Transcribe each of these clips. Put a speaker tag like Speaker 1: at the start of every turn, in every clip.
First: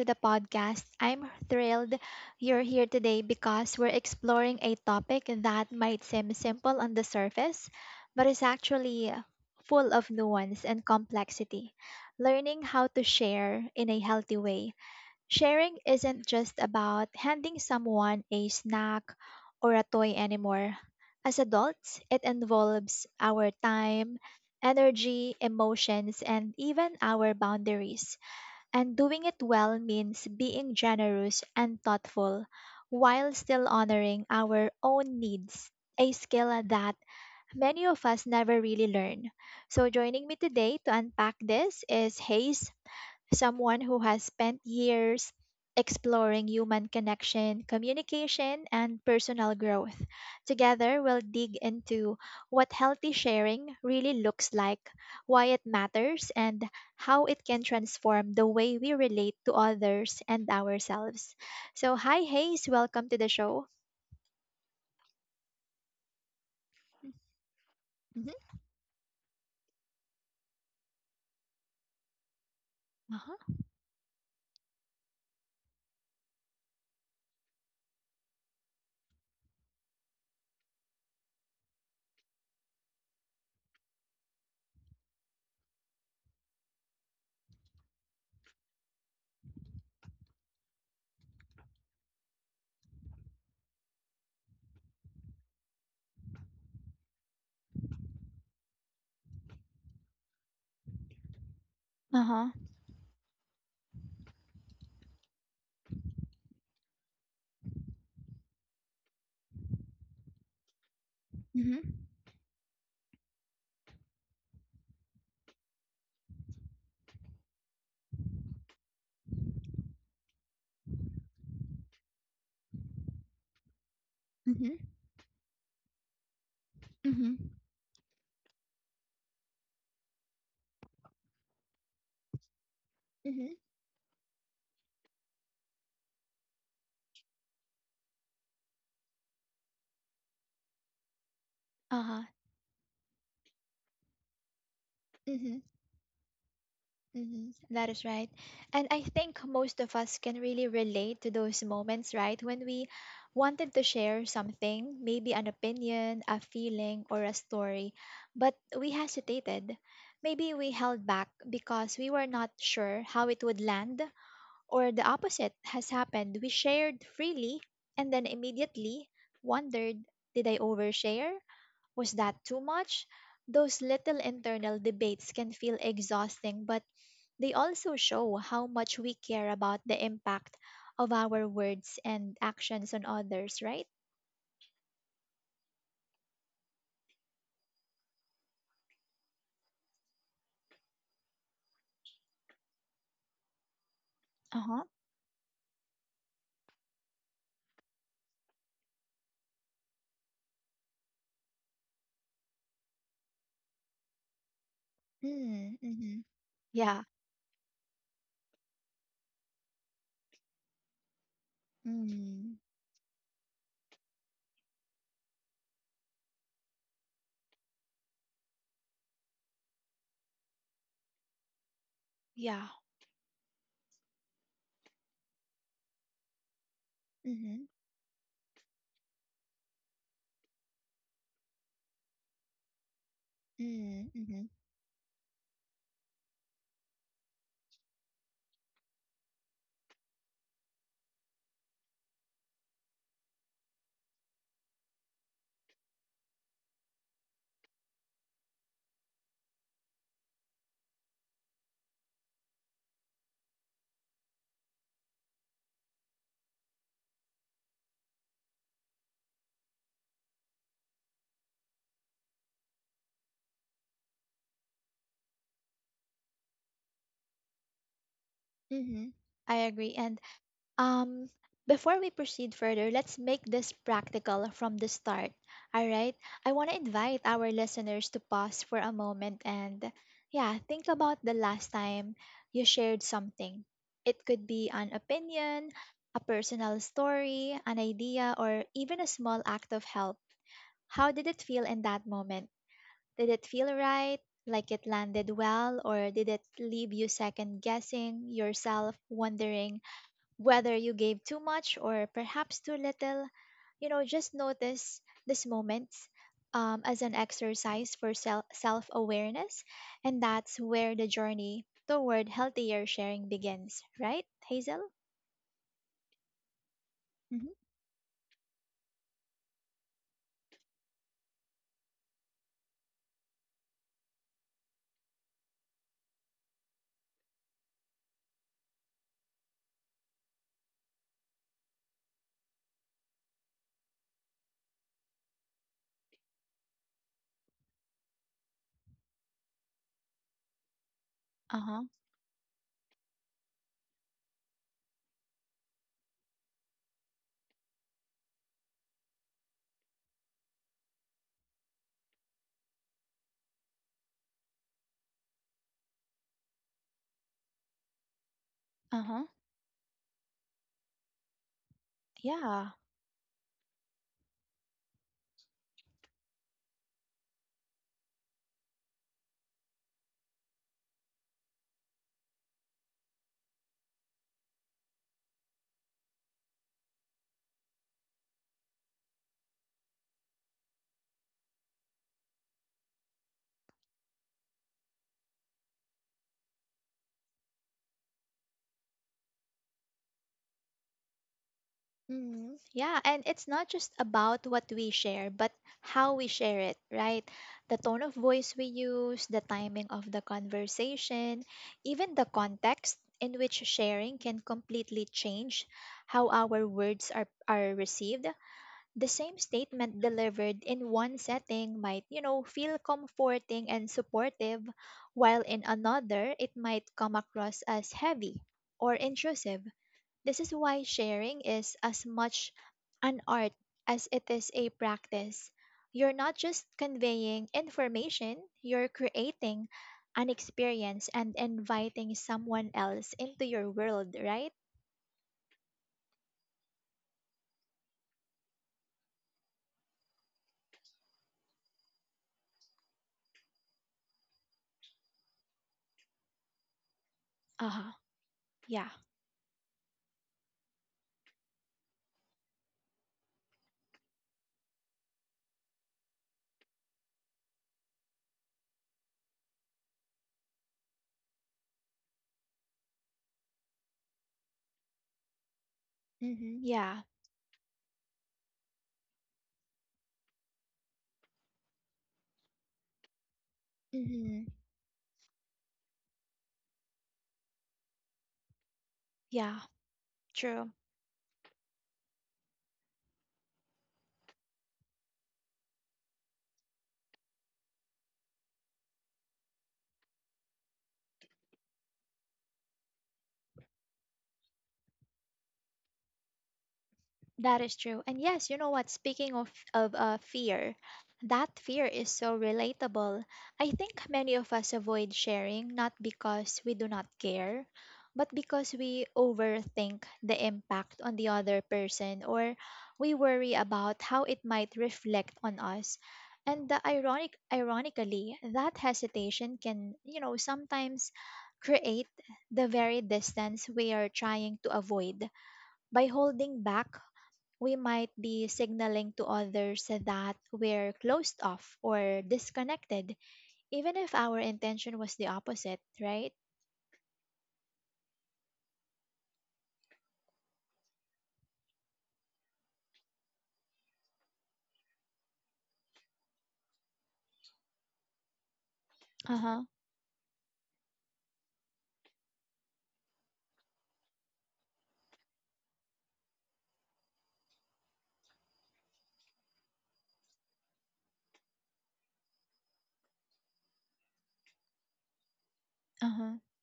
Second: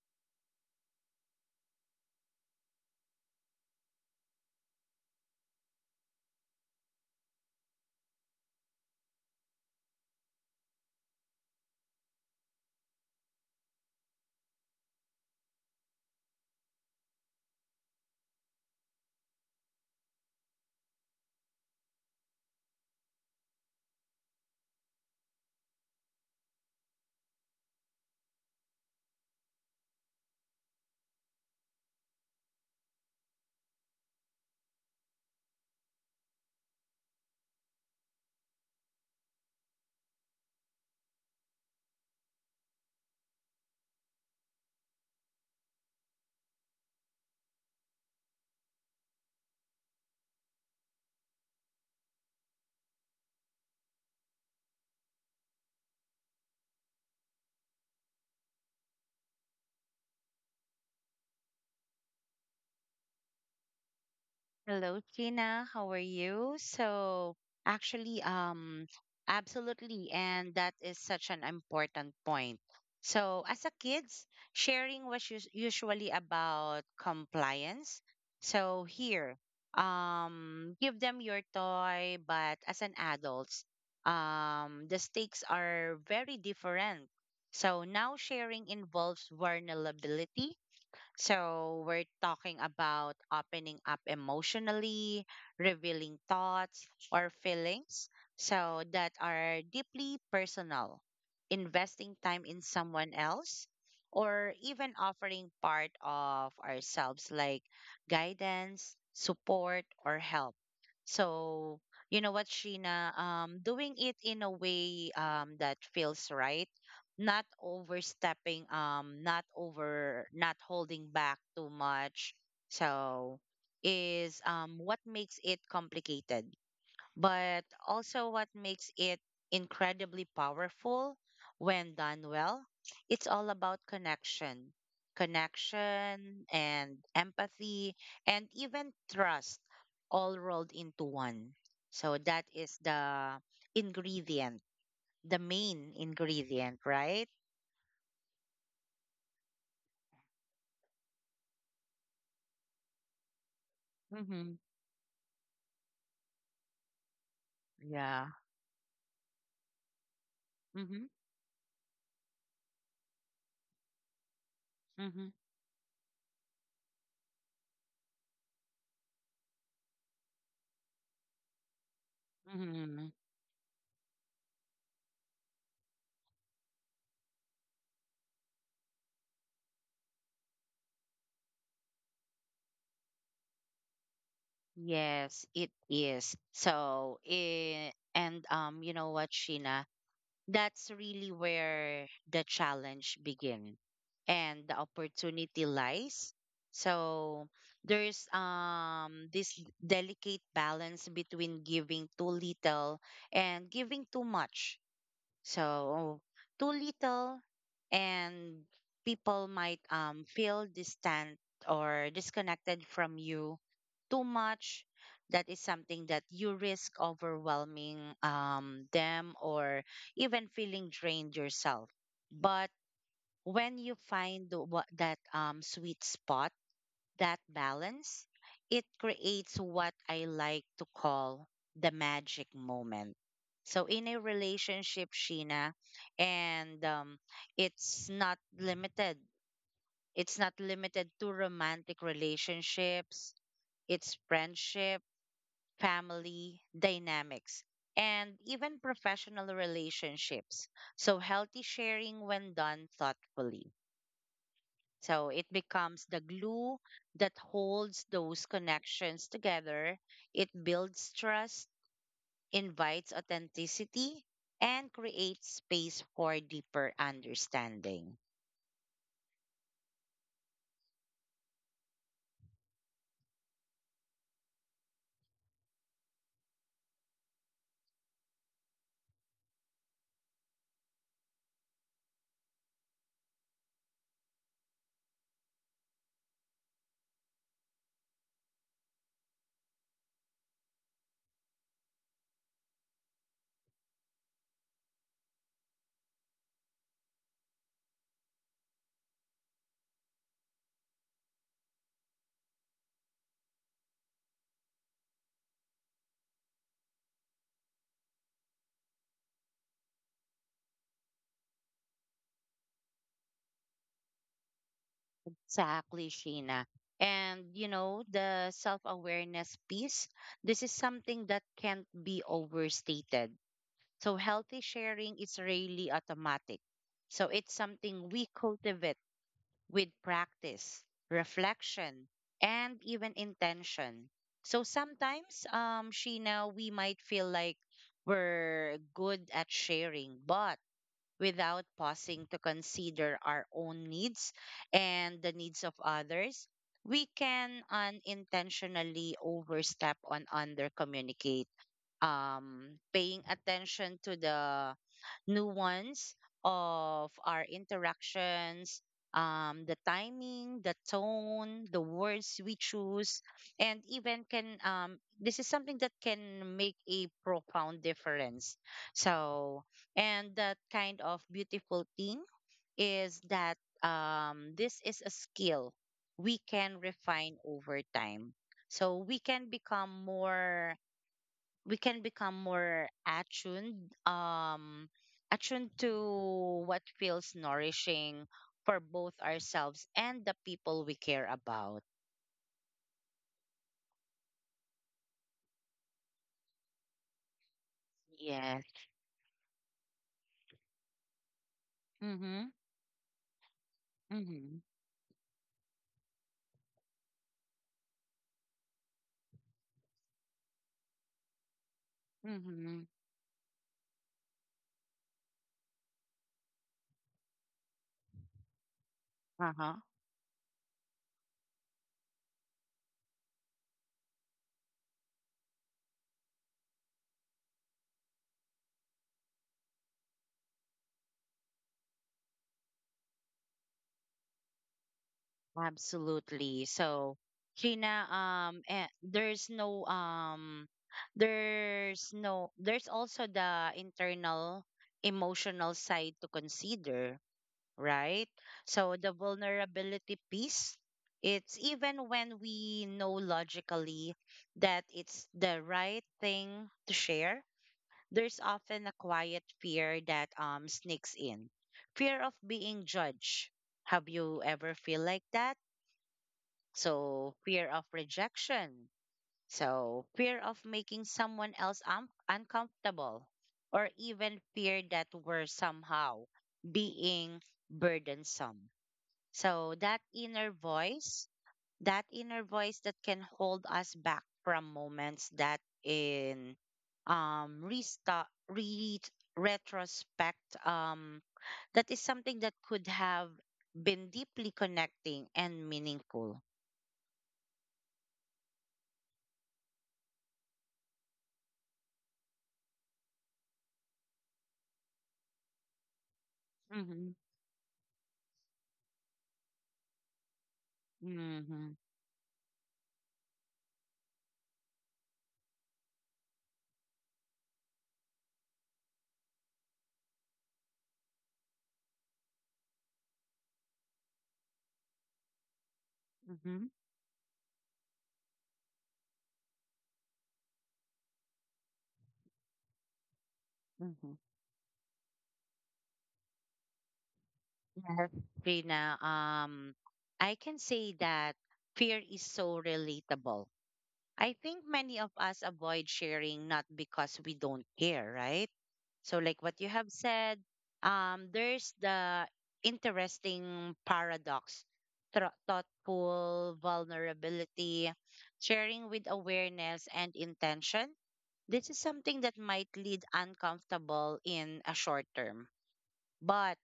Speaker 1: to the podcast. I'm thrilled you're here today because we're exploring a topic that might seem simple on the surface, but is actually full of nuance and complexity. Learning how to share in a healthy way. Sharing isn't just about handing someone a snack or a toy anymore. As adults, it involves our time, energy, emotions, and even our boundaries, and doing it well means being generous and thoughtful while still honoring our own needs, a skill that many of us never really learn. So, joining me today to unpack this is Hayes, someone who has spent years exploring human connection, communication, and personal growth. Together, we'll dig into what healthy sharing really looks like, why it matters, and how it can transform the way we relate to others and ourselves. So, hi, Hayes, welcome to the show.
Speaker 2: Hello, Tina. How are you? Actually,
Speaker 1: Mm-hmm.
Speaker 2: um, Absolutely, and that is such an important point. So,
Speaker 1: Uh-huh.
Speaker 2: as a kids, sharing was usually about compliance. So here, give them your toy, but as an adults, the stakes are very different. So now sharing involves vulnerability, so we're talking about opening up emotionally, revealing thoughts or feelings so that are deeply personal, investing time
Speaker 1: Uh-huh.
Speaker 2: in someone else, or even offering part of ourselves like guidance, support, or help. So,
Speaker 1: Mm-hmm.
Speaker 2: you know what, Sheena? Doing it in a way that feels right, not overstepping, not over not holding back too much, so is
Speaker 1: Mm-hmm.
Speaker 2: what makes it complicated,
Speaker 1: Mm-hmm.
Speaker 2: but also what makes it incredibly powerful when done well. It's all
Speaker 1: Mm-hmm.
Speaker 2: about connection, connection and empathy and even trust, all rolled into one. So
Speaker 1: Uh-huh.
Speaker 2: that is the ingredient, the
Speaker 1: Mm-hmm.
Speaker 2: main ingredient, right?
Speaker 1: Mhm. That is right. And I think most of us can really relate to those moments, right? When we wanted to share
Speaker 2: Mhm.
Speaker 1: something, maybe an opinion, a feeling, or a story,
Speaker 2: Yeah.
Speaker 1: but we hesitated. Maybe we held
Speaker 2: Mhm.
Speaker 1: back because we were not sure how it would land, or the
Speaker 2: Mhm.
Speaker 1: opposite has happened. We shared freely and then immediately wondered, did I overshare? Was that too much?
Speaker 2: Mhm.
Speaker 1: Those little internal debates can feel exhausting, but they also show how much we care about the impact of our words and actions on others, right?
Speaker 2: Yes, it is. So, it, and You know what, Sheena? That's really where the challenge begin
Speaker 1: Uh
Speaker 2: and the
Speaker 1: huh.
Speaker 2: opportunity lies. So, there's this delicate balance between giving too little and giving too much.
Speaker 1: Mm, mm-hmm.
Speaker 2: So too
Speaker 1: Yeah.
Speaker 2: little, and people might feel distant or
Speaker 1: Mm,
Speaker 2: disconnected from you. Too much, that is something that you risk overwhelming them or even feeling drained yourself.
Speaker 1: yeah.
Speaker 2: But when you find the- what that sweet spot, that
Speaker 1: Mm-hmm.
Speaker 2: balance, it creates what I like to call the magic moment. So in
Speaker 1: Mm,
Speaker 2: a
Speaker 1: mm-hmm.
Speaker 2: relationship, Sheena, and it's not limited. It's not limited to romantic relationships. It's friendship, family dynamics, and even professional relationships. So healthy sharing, when done thoughtfully, so it becomes the glue that holds those connections together. It builds trust, invites authenticity, and creates space for deeper understanding.
Speaker 1: Mm-hmm. I agree. And Um, before we proceed further, let's make this practical from the start. All right. I want to invite our listeners to pause for a moment and, yeah, think about the last time you shared something. It could be an opinion, a personal story, an idea, or even a small act of help. How did it feel in that moment? Did it feel right? Like it landed well? Or did it leave you second guessing yourself, wondering, whether you gave too much or perhaps too little, just notice these moments as an exercise for self awareness. And that's where the journey toward healthier sharing begins, right, Hazel?
Speaker 2: Exactly, Sheena.
Speaker 1: Mm-hmm.
Speaker 2: And you know, the self awareness piece, this is something that can't be overstated. So healthy sharing is really automatic. So it's something we cultivate with practice, reflection, and even intention. So sometimes, Sheena, we might feel like we're good at sharing, but
Speaker 1: Uh
Speaker 2: without
Speaker 1: huh.
Speaker 2: pausing to consider our own needs and the needs of others, we can unintentionally overstep on under communicate. Paying attention to the nuance of our interactions,
Speaker 1: Uh huh.
Speaker 2: the timing, the tone, the words we
Speaker 1: Yeah.
Speaker 2: choose, and even can this is something that can make a profound difference. So, and that kind of beautiful thing is that this is a skill we can refine over time. So we can become more, we can become more attuned, attuned to what feels nourishing for both ourselves and the people we care about.
Speaker 1: Mm, yeah, and it's not just about what we share, but how we share it, right? The tone of voice we
Speaker 2: Yes.
Speaker 1: use, the timing of the conversation, even the
Speaker 2: Mhm.
Speaker 1: context in which sharing can
Speaker 2: Mhm.
Speaker 1: completely change how our words are received. The same statement delivered in one setting might, feel
Speaker 2: Mhm.
Speaker 1: comforting and supportive, while in another, it might come across as heavy or intrusive.
Speaker 2: Uh-huh.
Speaker 1: This is why sharing is as much an art as it is a practice. You're not just conveying information, you're creating an experience and inviting someone else into your world, right?
Speaker 2: Absolutely, so Gina, and there's no there's no there's also the internal emotional side to consider,
Speaker 1: Uh huh.
Speaker 2: right?
Speaker 1: Yeah.
Speaker 2: So the vulnerability piece, it's even when we know logically that it's the right thing to share, there's often a quiet fear that sneaks in. Fear of being judged. Have you ever feel like that?
Speaker 1: Mm-hmm. Yeah.
Speaker 2: So fear of rejection. So fear of making someone else uncomfortable, or even
Speaker 1: Mm-hmm.
Speaker 2: fear that we're somehow being burdensome.
Speaker 1: Yeah.
Speaker 2: So that inner
Speaker 1: True.
Speaker 2: voice, that inner voice that can hold us back from moments that in restart re retrospect, that is something that could have been deeply connecting and meaningful.
Speaker 1: That is true. And yes, you know what? Speaking of fear, that fear is so relatable. I think many of us avoid sharing not because we do not
Speaker 2: Mm-hmm.
Speaker 1: care, but because we overthink the impact on the other
Speaker 2: Mm-hmm.
Speaker 1: person, or we worry about how it might reflect on us. And the ironically, that hesitation can, sometimes create the very distance we are trying to avoid. By holding
Speaker 2: Mm-hmm.
Speaker 1: back, we might be signaling to others that we're closed off or disconnected, even
Speaker 2: Mm-hmm.
Speaker 1: if our intention was the opposite, right?
Speaker 2: Yes. Rina, I can say that fear is so relatable. I think many of us avoid sharing not because we don't care, right? So,
Speaker 1: Uh
Speaker 2: like what
Speaker 1: huh.
Speaker 2: you have said, there's the interesting paradox, thoughtful vulnerability, sharing with awareness and intention. This is something that might lead uncomfortable in a short term,
Speaker 1: Uh huh.
Speaker 2: but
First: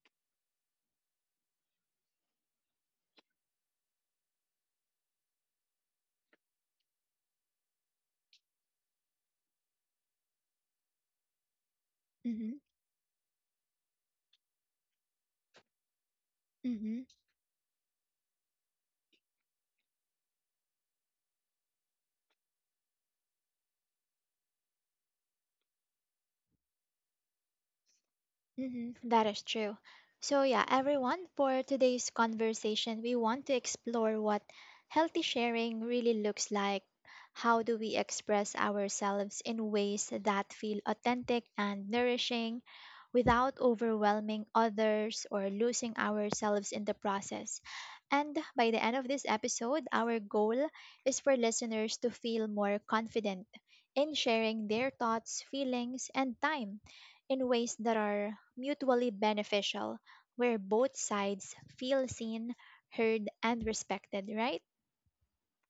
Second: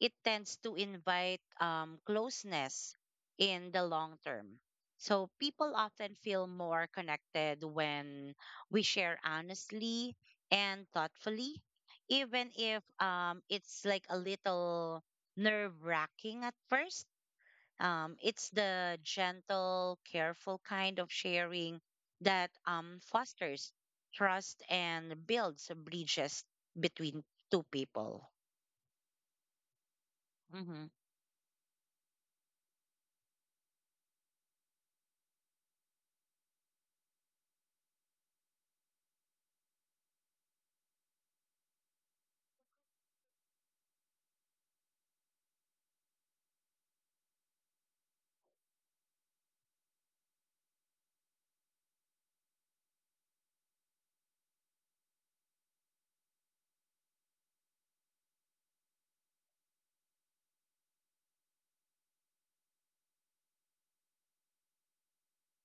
Speaker 2: it tends to invite closeness in the long term. So people often feel more connected when we share honestly and thoughtfully,
Speaker 1: Mm
Speaker 2: even
Speaker 1: hmm.
Speaker 2: if it's like a little nerve wracking at
Speaker 1: Mm hmm.
Speaker 2: first. It's the gentle, careful kind of sharing that fosters trust and builds bridges between two people.
Speaker 1: Mhm. That is true. So, yeah,
Speaker 2: Mm-hmm.
Speaker 1: everyone, for today's conversation, we want to explore what healthy sharing really looks like. How do we express ourselves in ways that feel authentic and nourishing without overwhelming others or losing ourselves in the process? And by the end of this episode, our goal is for listeners to feel more confident in sharing their thoughts, feelings, and time in ways that are mutually beneficial, where both sides feel seen, heard, and respected, right?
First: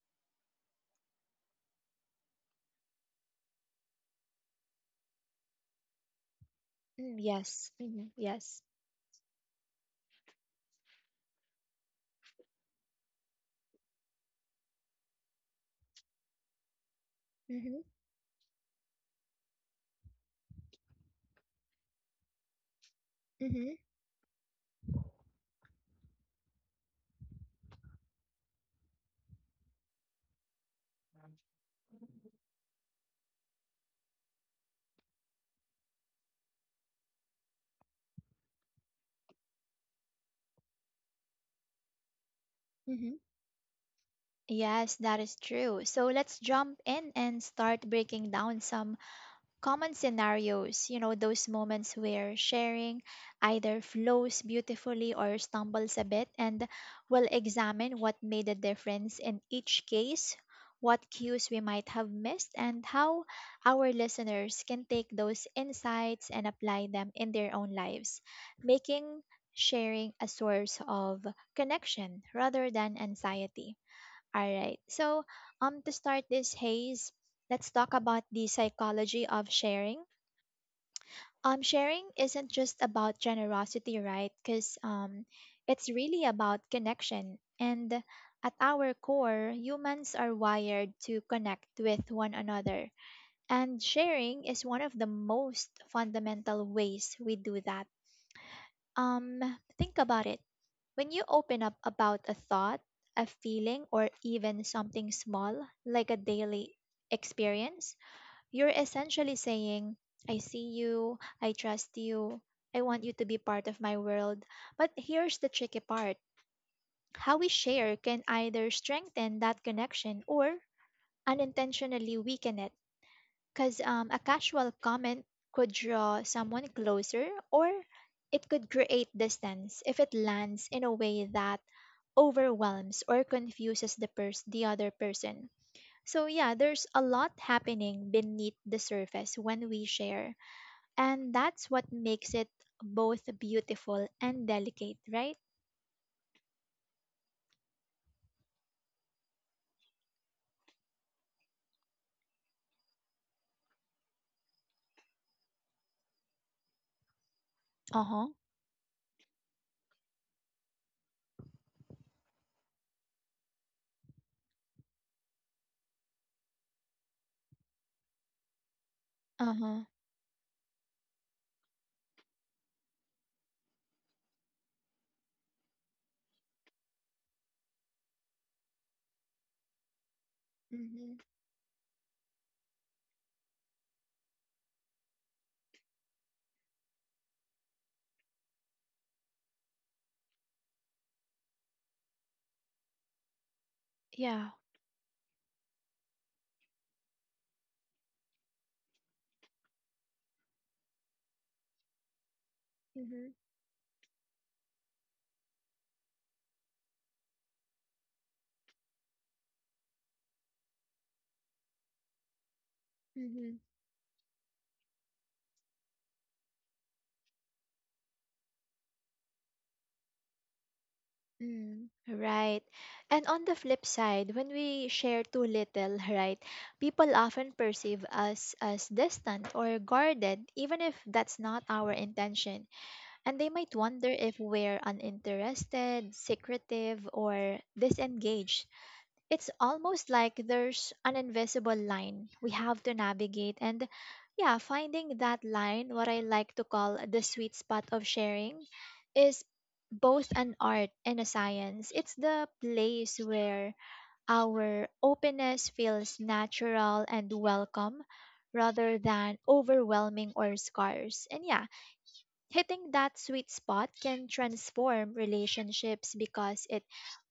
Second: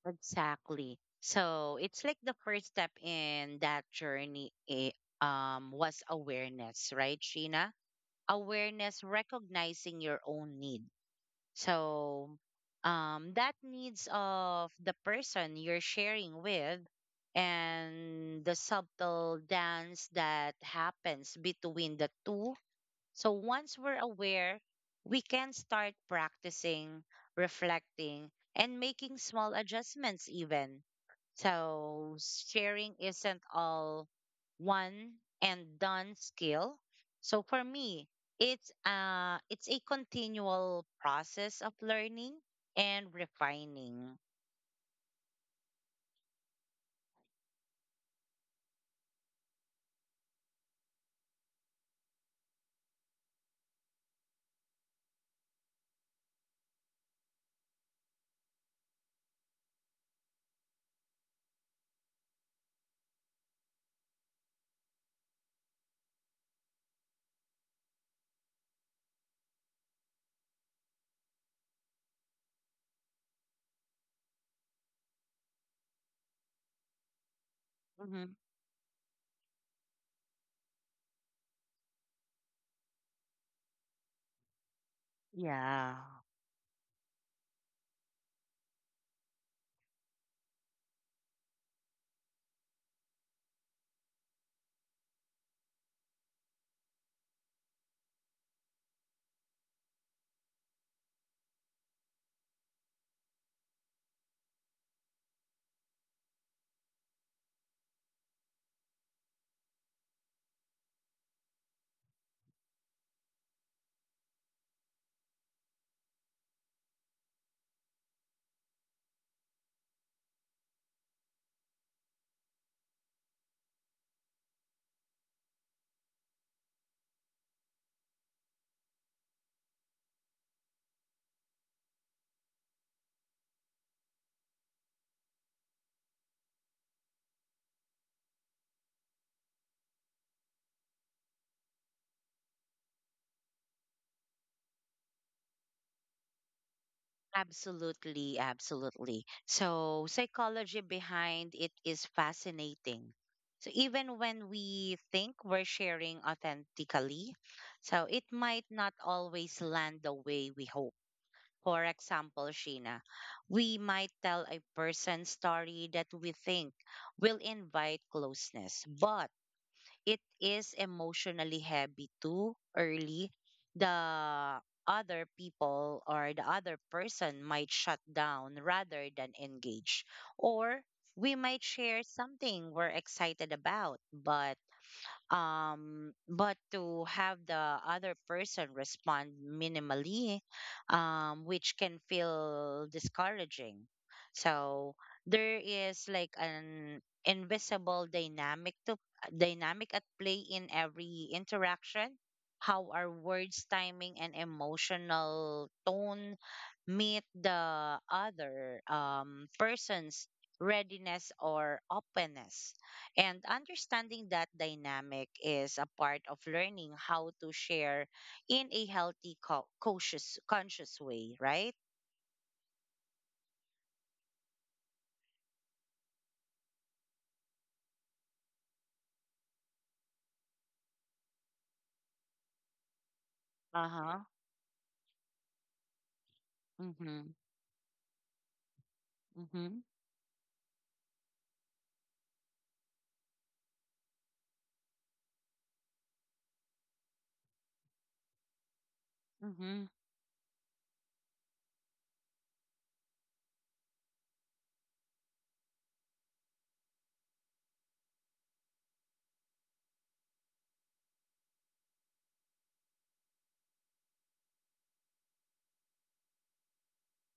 Speaker 2: Exactly. So it's like the first step in that journey, was awareness,
Speaker 1: Mm,
Speaker 2: right, Sheena?
Speaker 1: yes. Hmm, yes.
Speaker 2: Awareness, recognizing your own need. So that needs of the person you're sharing with,
Speaker 1: Hmm.
Speaker 2: and the subtle dance that happens between the two. So once
Speaker 1: Hmm.
Speaker 2: we're aware, we can start practicing, reflecting, and making small adjustments even. So sharing isn't all one and done skill. So for me, it's a continual process of learning and
Speaker 1: Hmm.
Speaker 2: refining.
Speaker 1: Yes, that is true. So let's jump in and start breaking down some common scenarios, those moments where sharing either flows beautifully or stumbles a bit, and we'll examine what made a difference in each case, what cues we might have missed, and how our listeners can take those insights and apply them in their own lives, making sharing a source of connection rather than anxiety. All right. So, to start this Haze, let's talk about
Speaker 2: Mhm.
Speaker 1: the psychology of sharing. Sharing isn't just about generosity, right? Because it's
Speaker 2: Yeah.
Speaker 1: really about connection. And at our core, humans are wired to connect with one another. And sharing is one of the most fundamental ways we do that. Um, think about it. When you open up about a thought, a feeling, or even something small, like a daily experience, you're essentially saying, I see you, I trust you, I want you to be part of my world. But here's the tricky part: how we share can either strengthen that connection or unintentionally weaken it, because a casual comment could draw someone closer, or it could create distance if it lands in a way that overwhelms or confuses the other person. So yeah, there's a lot happening beneath the surface when we share, and that's what makes it both beautiful and delicate, right?
Speaker 2: Absolutely, absolutely. So, psychology behind it is fascinating. So, even when we think we're sharing authentically, so it
Speaker 1: Uh-huh.
Speaker 2: might not always land the way we hope. For example, Sheena, we might tell a person story that we think will invite closeness, but
Speaker 1: Uh-huh.
Speaker 2: it is emotionally heavy too early, the other people or the other person might shut down rather than engage. Or
Speaker 1: Mm-hmm.
Speaker 2: we might share something we're excited about, but to have the other person respond minimally, which can feel discouraging.
Speaker 1: Yeah.
Speaker 2: So there is like an invisible dynamic at play in every interaction, how our
Speaker 1: Mm-hmm.
Speaker 2: words, timing and emotional tone meet the other person's readiness or openness. And understanding that dynamic is a part of learning how to share in a healthy, cautious, conscious way, right?
Speaker 1: Mm, right. And on the flip side, when we share too little, right, people often perceive us as distant or guarded, even if that's not our intention. And they might
Speaker 2: Uh
Speaker 1: wonder
Speaker 2: huh.
Speaker 1: if we're uninterested, secretive,
Speaker 2: Mm-hmm.
Speaker 1: or disengaged. It's
Speaker 2: Mm-hmm.
Speaker 1: almost like there's an invisible line we have to navigate, and yeah, finding that line, what I like to call the sweet spot of sharing, is
Speaker 2: Mm-hmm.
Speaker 1: both an art and a science. It's the place where our openness feels natural and welcome rather than overwhelming or scarce. And yeah, hitting that sweet spot can transform relationships because it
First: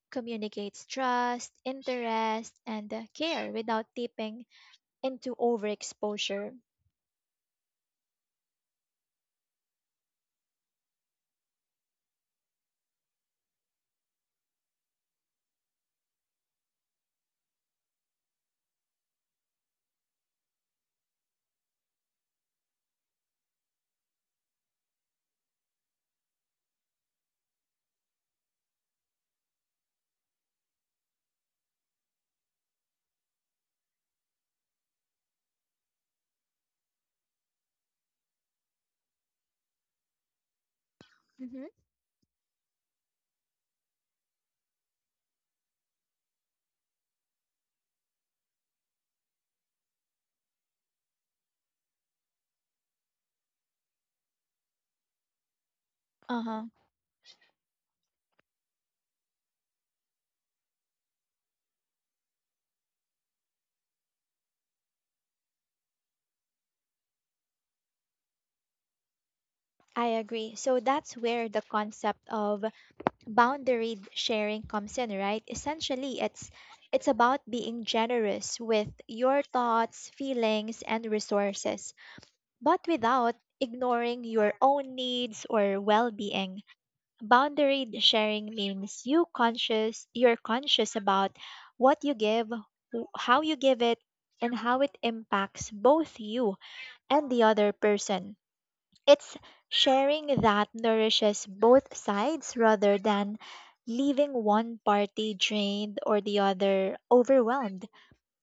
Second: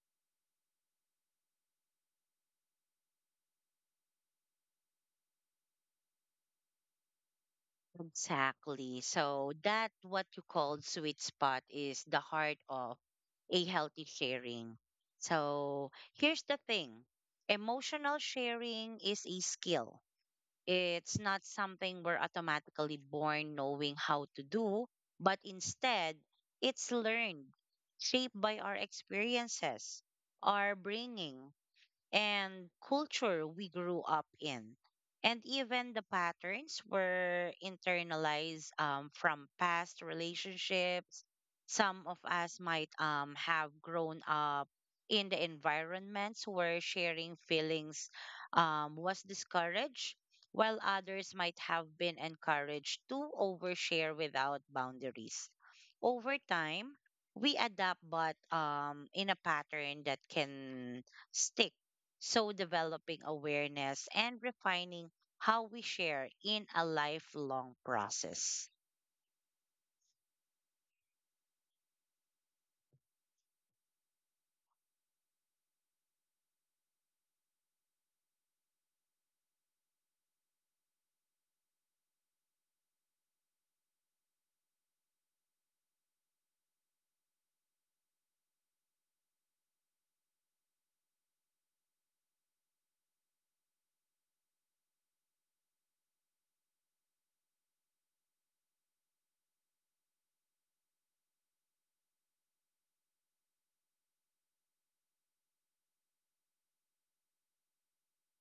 Speaker 1: communicates trust, interest, and care without tipping into overexposure.
Speaker 2: Exactly. So that what you call sweet spot is the heart of a healthy sharing. So here's the thing. Emotional sharing is a skill. It's not something we're automatically born knowing how to do, but instead, it's learned, shaped by our experiences, our bringing, and culture we grew up in. And even the patterns were internalized from past relationships.
Speaker 1: Mhm.
Speaker 2: Some of us might have grown up in the environments where sharing feelings was discouraged, while others might have been encouraged to overshare without boundaries. Over
Speaker 1: Uh-huh.
Speaker 2: time, we adapt, but in a pattern that can stick. So developing awareness and refining how we share in a lifelong process.
Speaker 1: I agree. So that's where the concept of boundary sharing comes in, right? Essentially, it's about being generous with your thoughts, feelings, and resources, but without ignoring your own needs or well-being. Boundary sharing means you're conscious about what you give, how you give it, and how it impacts both you and the other person. It's sharing that nourishes both sides rather than leaving one party drained or the other overwhelmed.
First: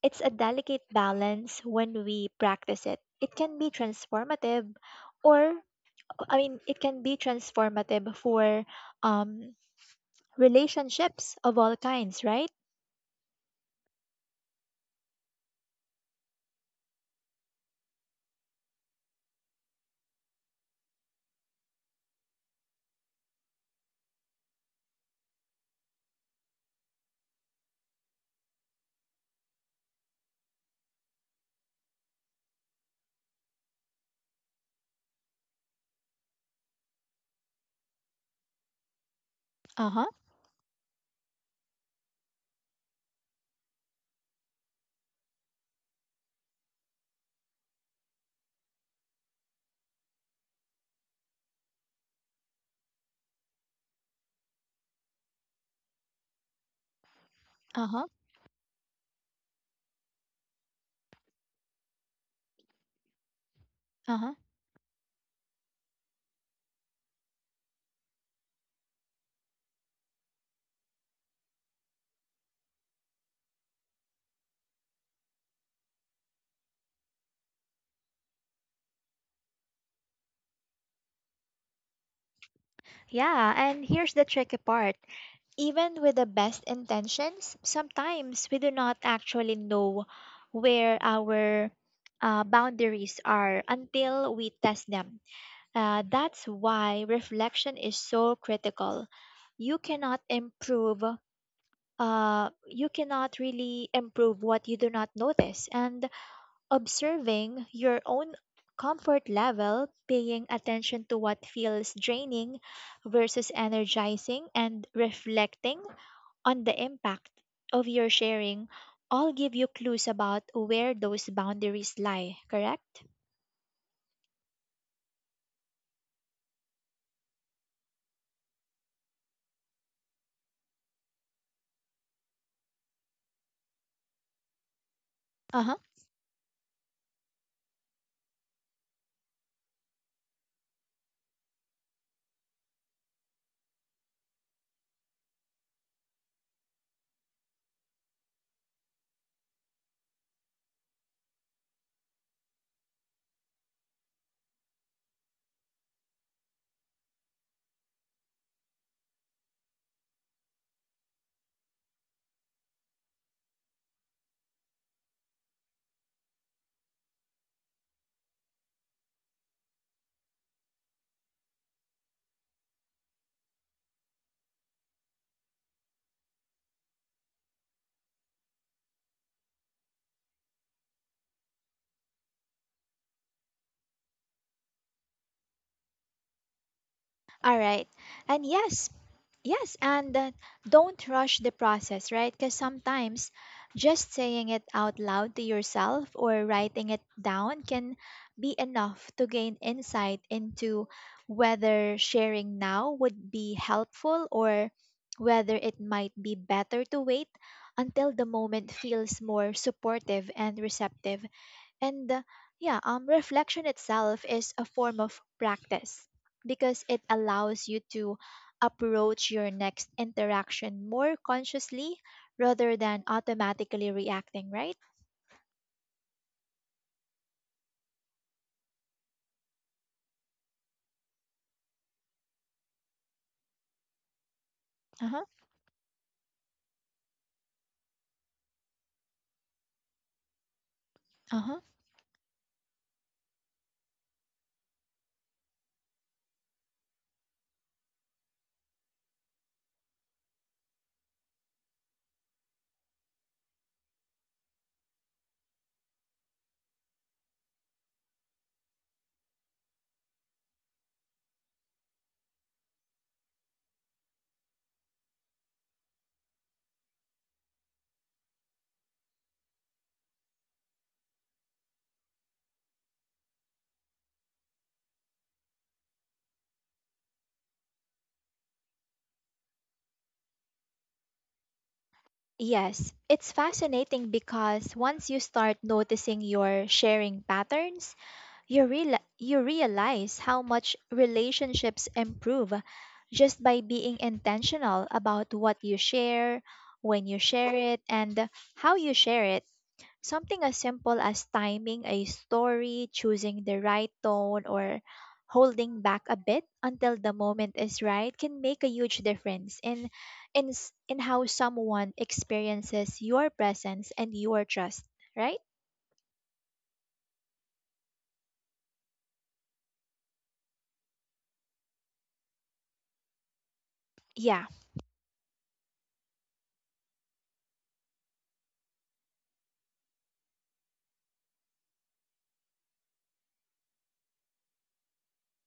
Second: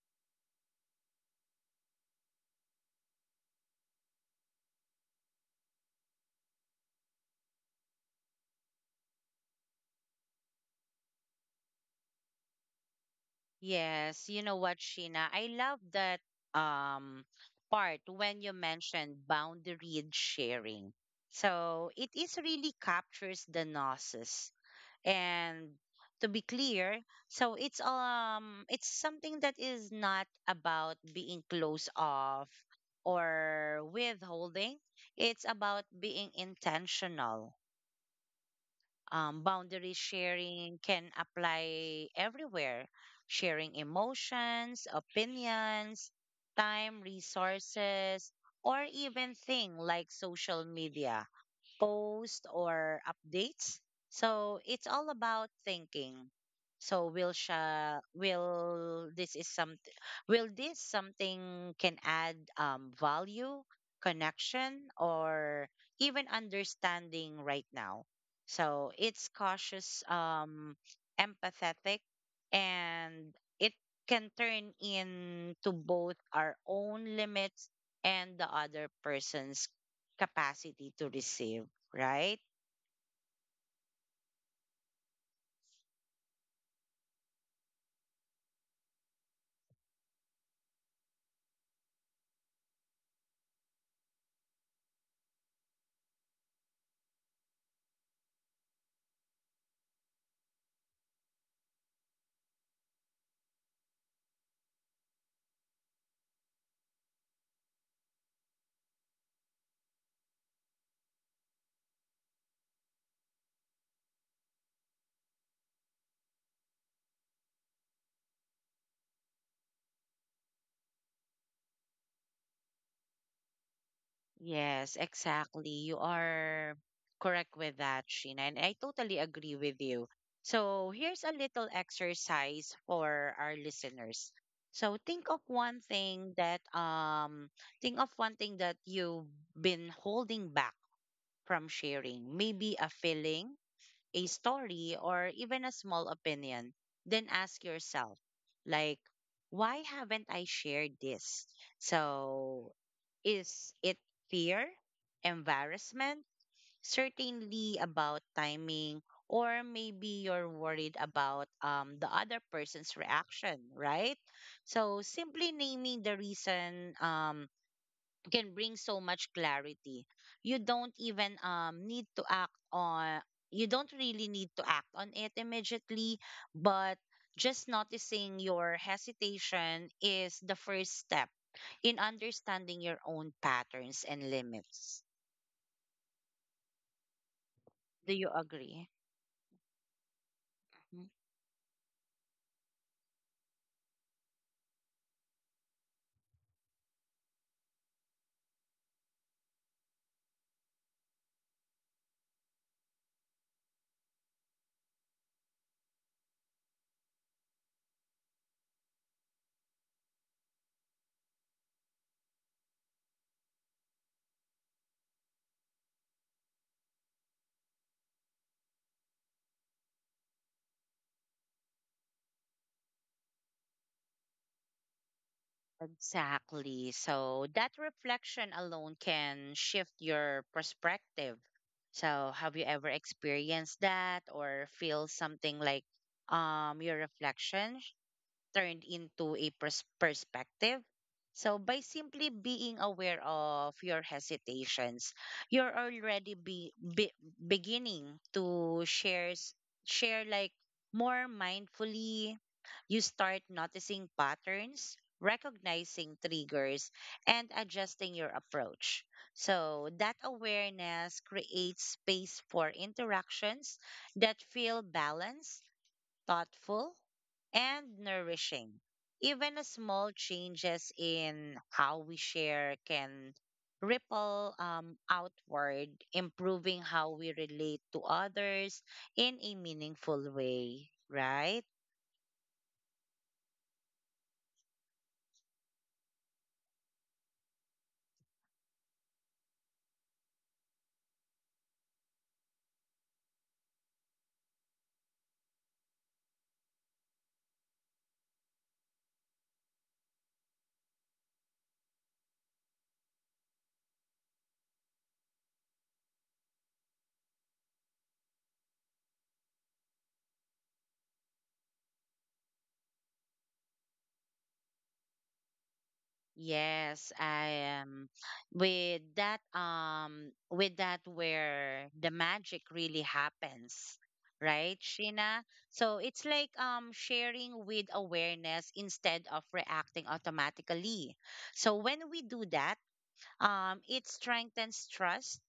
Speaker 1: It's a delicate balance. When we practice it, it can be transformative. Or I mean, it can be transformative for um relationships of all kinds, right?
Speaker 2: Yes, you know what, Sheena? I love that um, part when you mentioned boundaried sharing. So it is really captures the gnosis, and to be clear, so it's something that is not about being close off or withholding, it's about being intentional.
Speaker 1: Uh
Speaker 2: Boundary
Speaker 1: huh,
Speaker 2: sharing can apply everywhere: sharing emotions, opinions, time, resources, or even thing like social media posts or updates. So it's all about thinking. So will
Speaker 1: uh
Speaker 2: sha
Speaker 1: huh,
Speaker 2: will this is something, will this something can add value,
Speaker 1: uh huh.
Speaker 2: connection, or even understanding right now. So it's cautious, empathetic, and it can turn into both our own limits and the other person's capacity to receive, right?
Speaker 1: Yeah, and here's the tricky part. Even with the best intentions, sometimes we do not actually know where our boundaries are until we test them. That's why reflection is so critical. You cannot improve. You cannot really improve what you do not notice, and observing your own comfort level, paying attention to what feels draining versus energizing, and reflecting on the impact of your sharing all give you clues about where those boundaries lie, correct?
Speaker 2: Yes, exactly. You are correct with that, Sheena, and I totally agree with you. So here's a little exercise for our listeners. So
Speaker 1: Uh huh.
Speaker 2: think of one thing that you've been holding back from sharing. Maybe a feeling, a story, or even a small opinion, then ask yourself, like, why haven't I shared this? So, is it fear, embarrassment, certainly about timing, or maybe you're worried about the other person's reaction, right? So, simply naming the reason, can bring so much clarity. You don't even um need to act on you don't really need to act on it immediately, but just noticing your hesitation is the first step in understanding your own patterns and limits.
Speaker 1: All right.
Speaker 2: Do you
Speaker 1: And
Speaker 2: agree?
Speaker 1: yes, yes, and don't
Speaker 2: Mm-hmm.
Speaker 1: rush the process, right? Because sometimes just saying it out loud to yourself or writing it down can be enough to gain insight into whether sharing now would be helpful, or whether it might be better to wait until the moment feels more supportive and receptive. And yeah, reflection itself is a form of practice because it allows you to approach your next interaction more consciously rather than automatically reacting, right?
Speaker 2: Exactly. So that reflection alone can shift your perspective. So have you ever experienced that or
Speaker 1: Uh
Speaker 2: feel
Speaker 1: huh.
Speaker 2: something like your turned into a perspective?
Speaker 1: Uh
Speaker 2: So
Speaker 1: huh.
Speaker 2: by simply being aware of your hesitations, you're already be beginning to share like more mindfully. You start noticing patterns, recognizing triggers, and adjusting your approach. So that awareness creates space for interactions that feel balanced, thoughtful, and nourishing. Even a small changes in how we share can ripple outward, improving how we relate to others in a meaningful way, right?
Speaker 1: Yes, it's fascinating because once you start noticing your sharing patterns, you realize how much relationships improve just by being intentional about what you share, when you share it, and how you share it. Something as simple as timing a story, choosing the right tone, or holding back a bit until the moment is right can make a huge difference in how someone experiences your presence and your trust, right?
Speaker 2: Yes, I am. With that, where the magic really happens,
Speaker 1: Yeah.
Speaker 2: right, Sheena? So it's like sharing with awareness instead of reacting automatically. So when we do that, it strengthens trust,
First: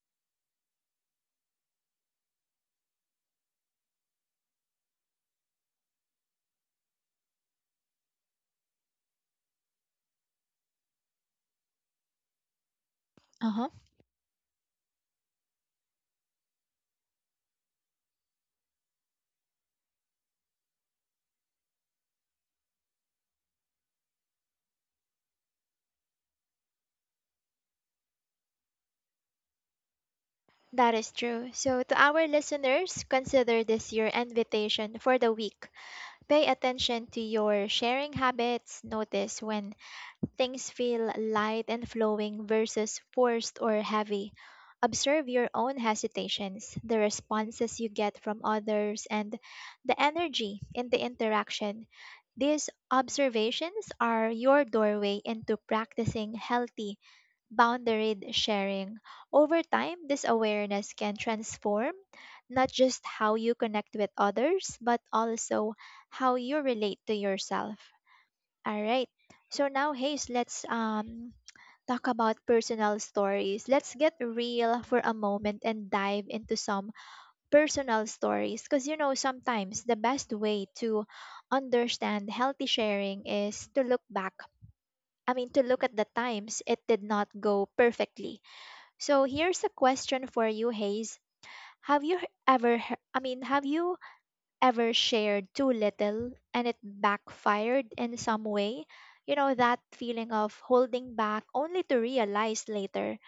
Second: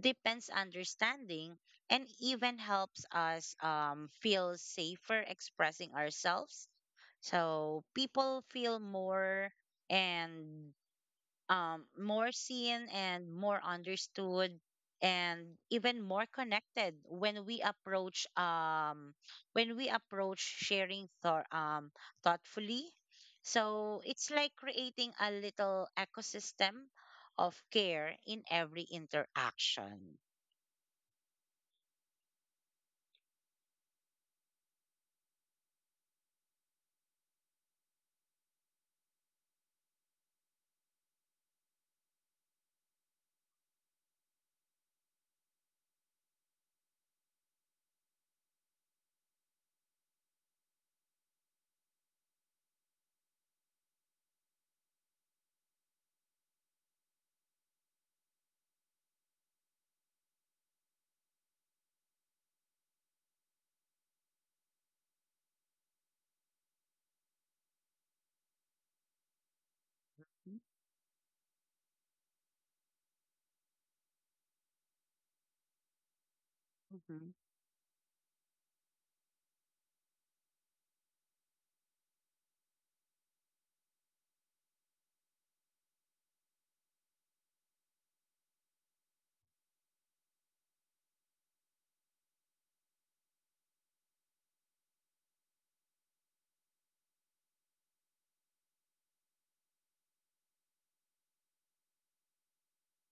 Speaker 2: deepens understanding, and even helps us feel safer expressing ourselves. So people feel more and more seen and
Speaker 1: Uh
Speaker 2: more
Speaker 1: huh.
Speaker 2: understood, and even more connected when we approach sharing thoughtfully. So it's like creating a little ecosystem of care in every interaction.
Speaker 1: That is true. So, to our listeners, consider this your invitation for the week. Pay attention to your sharing habits. Notice when things feel light and flowing versus forced or heavy. Observe your own hesitations, the responses you get from others, and the energy in the interaction. These observations are your doorway into practicing healthy boundary sharing. Over time, this awareness can transform not just how you connect with others, but also how you relate to yourself. All right. So now, Hayes, let's talk about personal stories. Let's get real for a moment and dive into some
Speaker 2: Mm-hmm.
Speaker 1: personal stories, because sometimes the best way to understand healthy sharing is to look back. I mean, to look at the times it did not go perfectly. So here's a question for you, Hayes. Have you h- ever, he- I mean, have you ever shared too little and it backfired in some way? You know, that feeling of holding back only to realize later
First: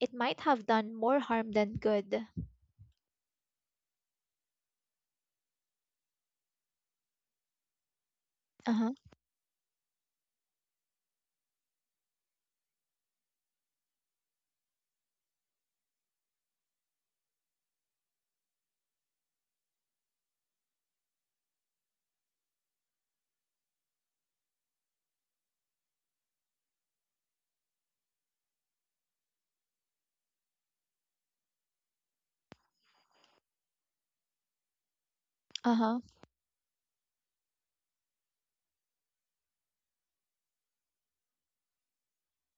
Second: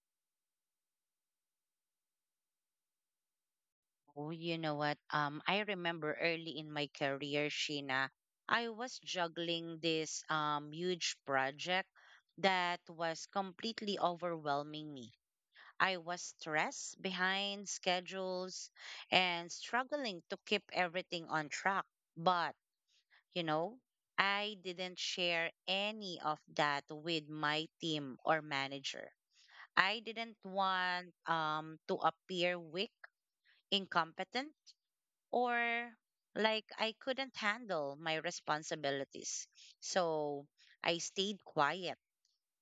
Speaker 1: it might have done more harm than good.
Speaker 2: Oh, you know what? I remember early in my career, Sheena, I
Speaker 1: Uh huh,
Speaker 2: was juggling this huge project that was completely overwhelming me. I was stressed, behind schedules, and struggling to keep everything on track. But, you know, I didn't share any of that with my team or manager. I didn't want to appear weak, incompetent,
Speaker 1: uh
Speaker 2: or
Speaker 1: huh,
Speaker 2: like I couldn't handle my responsibilities. So I stayed quiet,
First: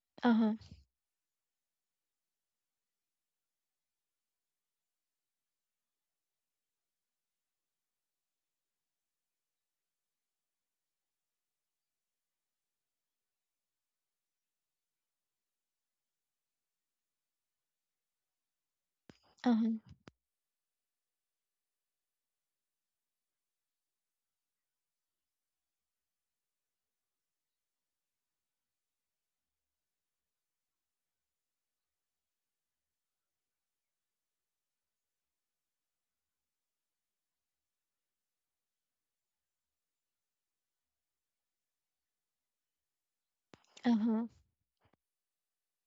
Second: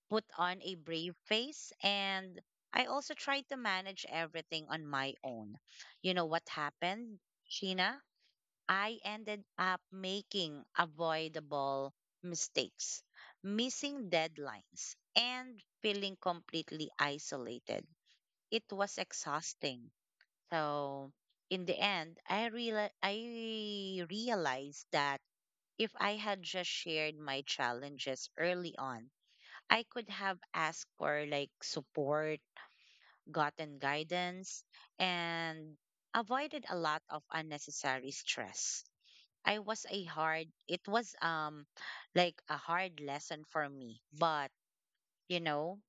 Speaker 2: put
Speaker 1: uh huh,
Speaker 2: on a brave face, and I also tried to manage everything on my own. You know what happened, Sheena? I ended up making avoidable mistakes, missing deadlines, and feeling completely isolated. It was
Speaker 1: uh huh,
Speaker 2: exhausting, so in the end, I realized that if I had just shared my challenges early on, I could have asked for like support, gotten guidance, and avoided a lot of unnecessary stress. I was a hard it was like a hard lesson for
Speaker 1: uh
Speaker 2: me,
Speaker 1: huh.
Speaker 2: but you know,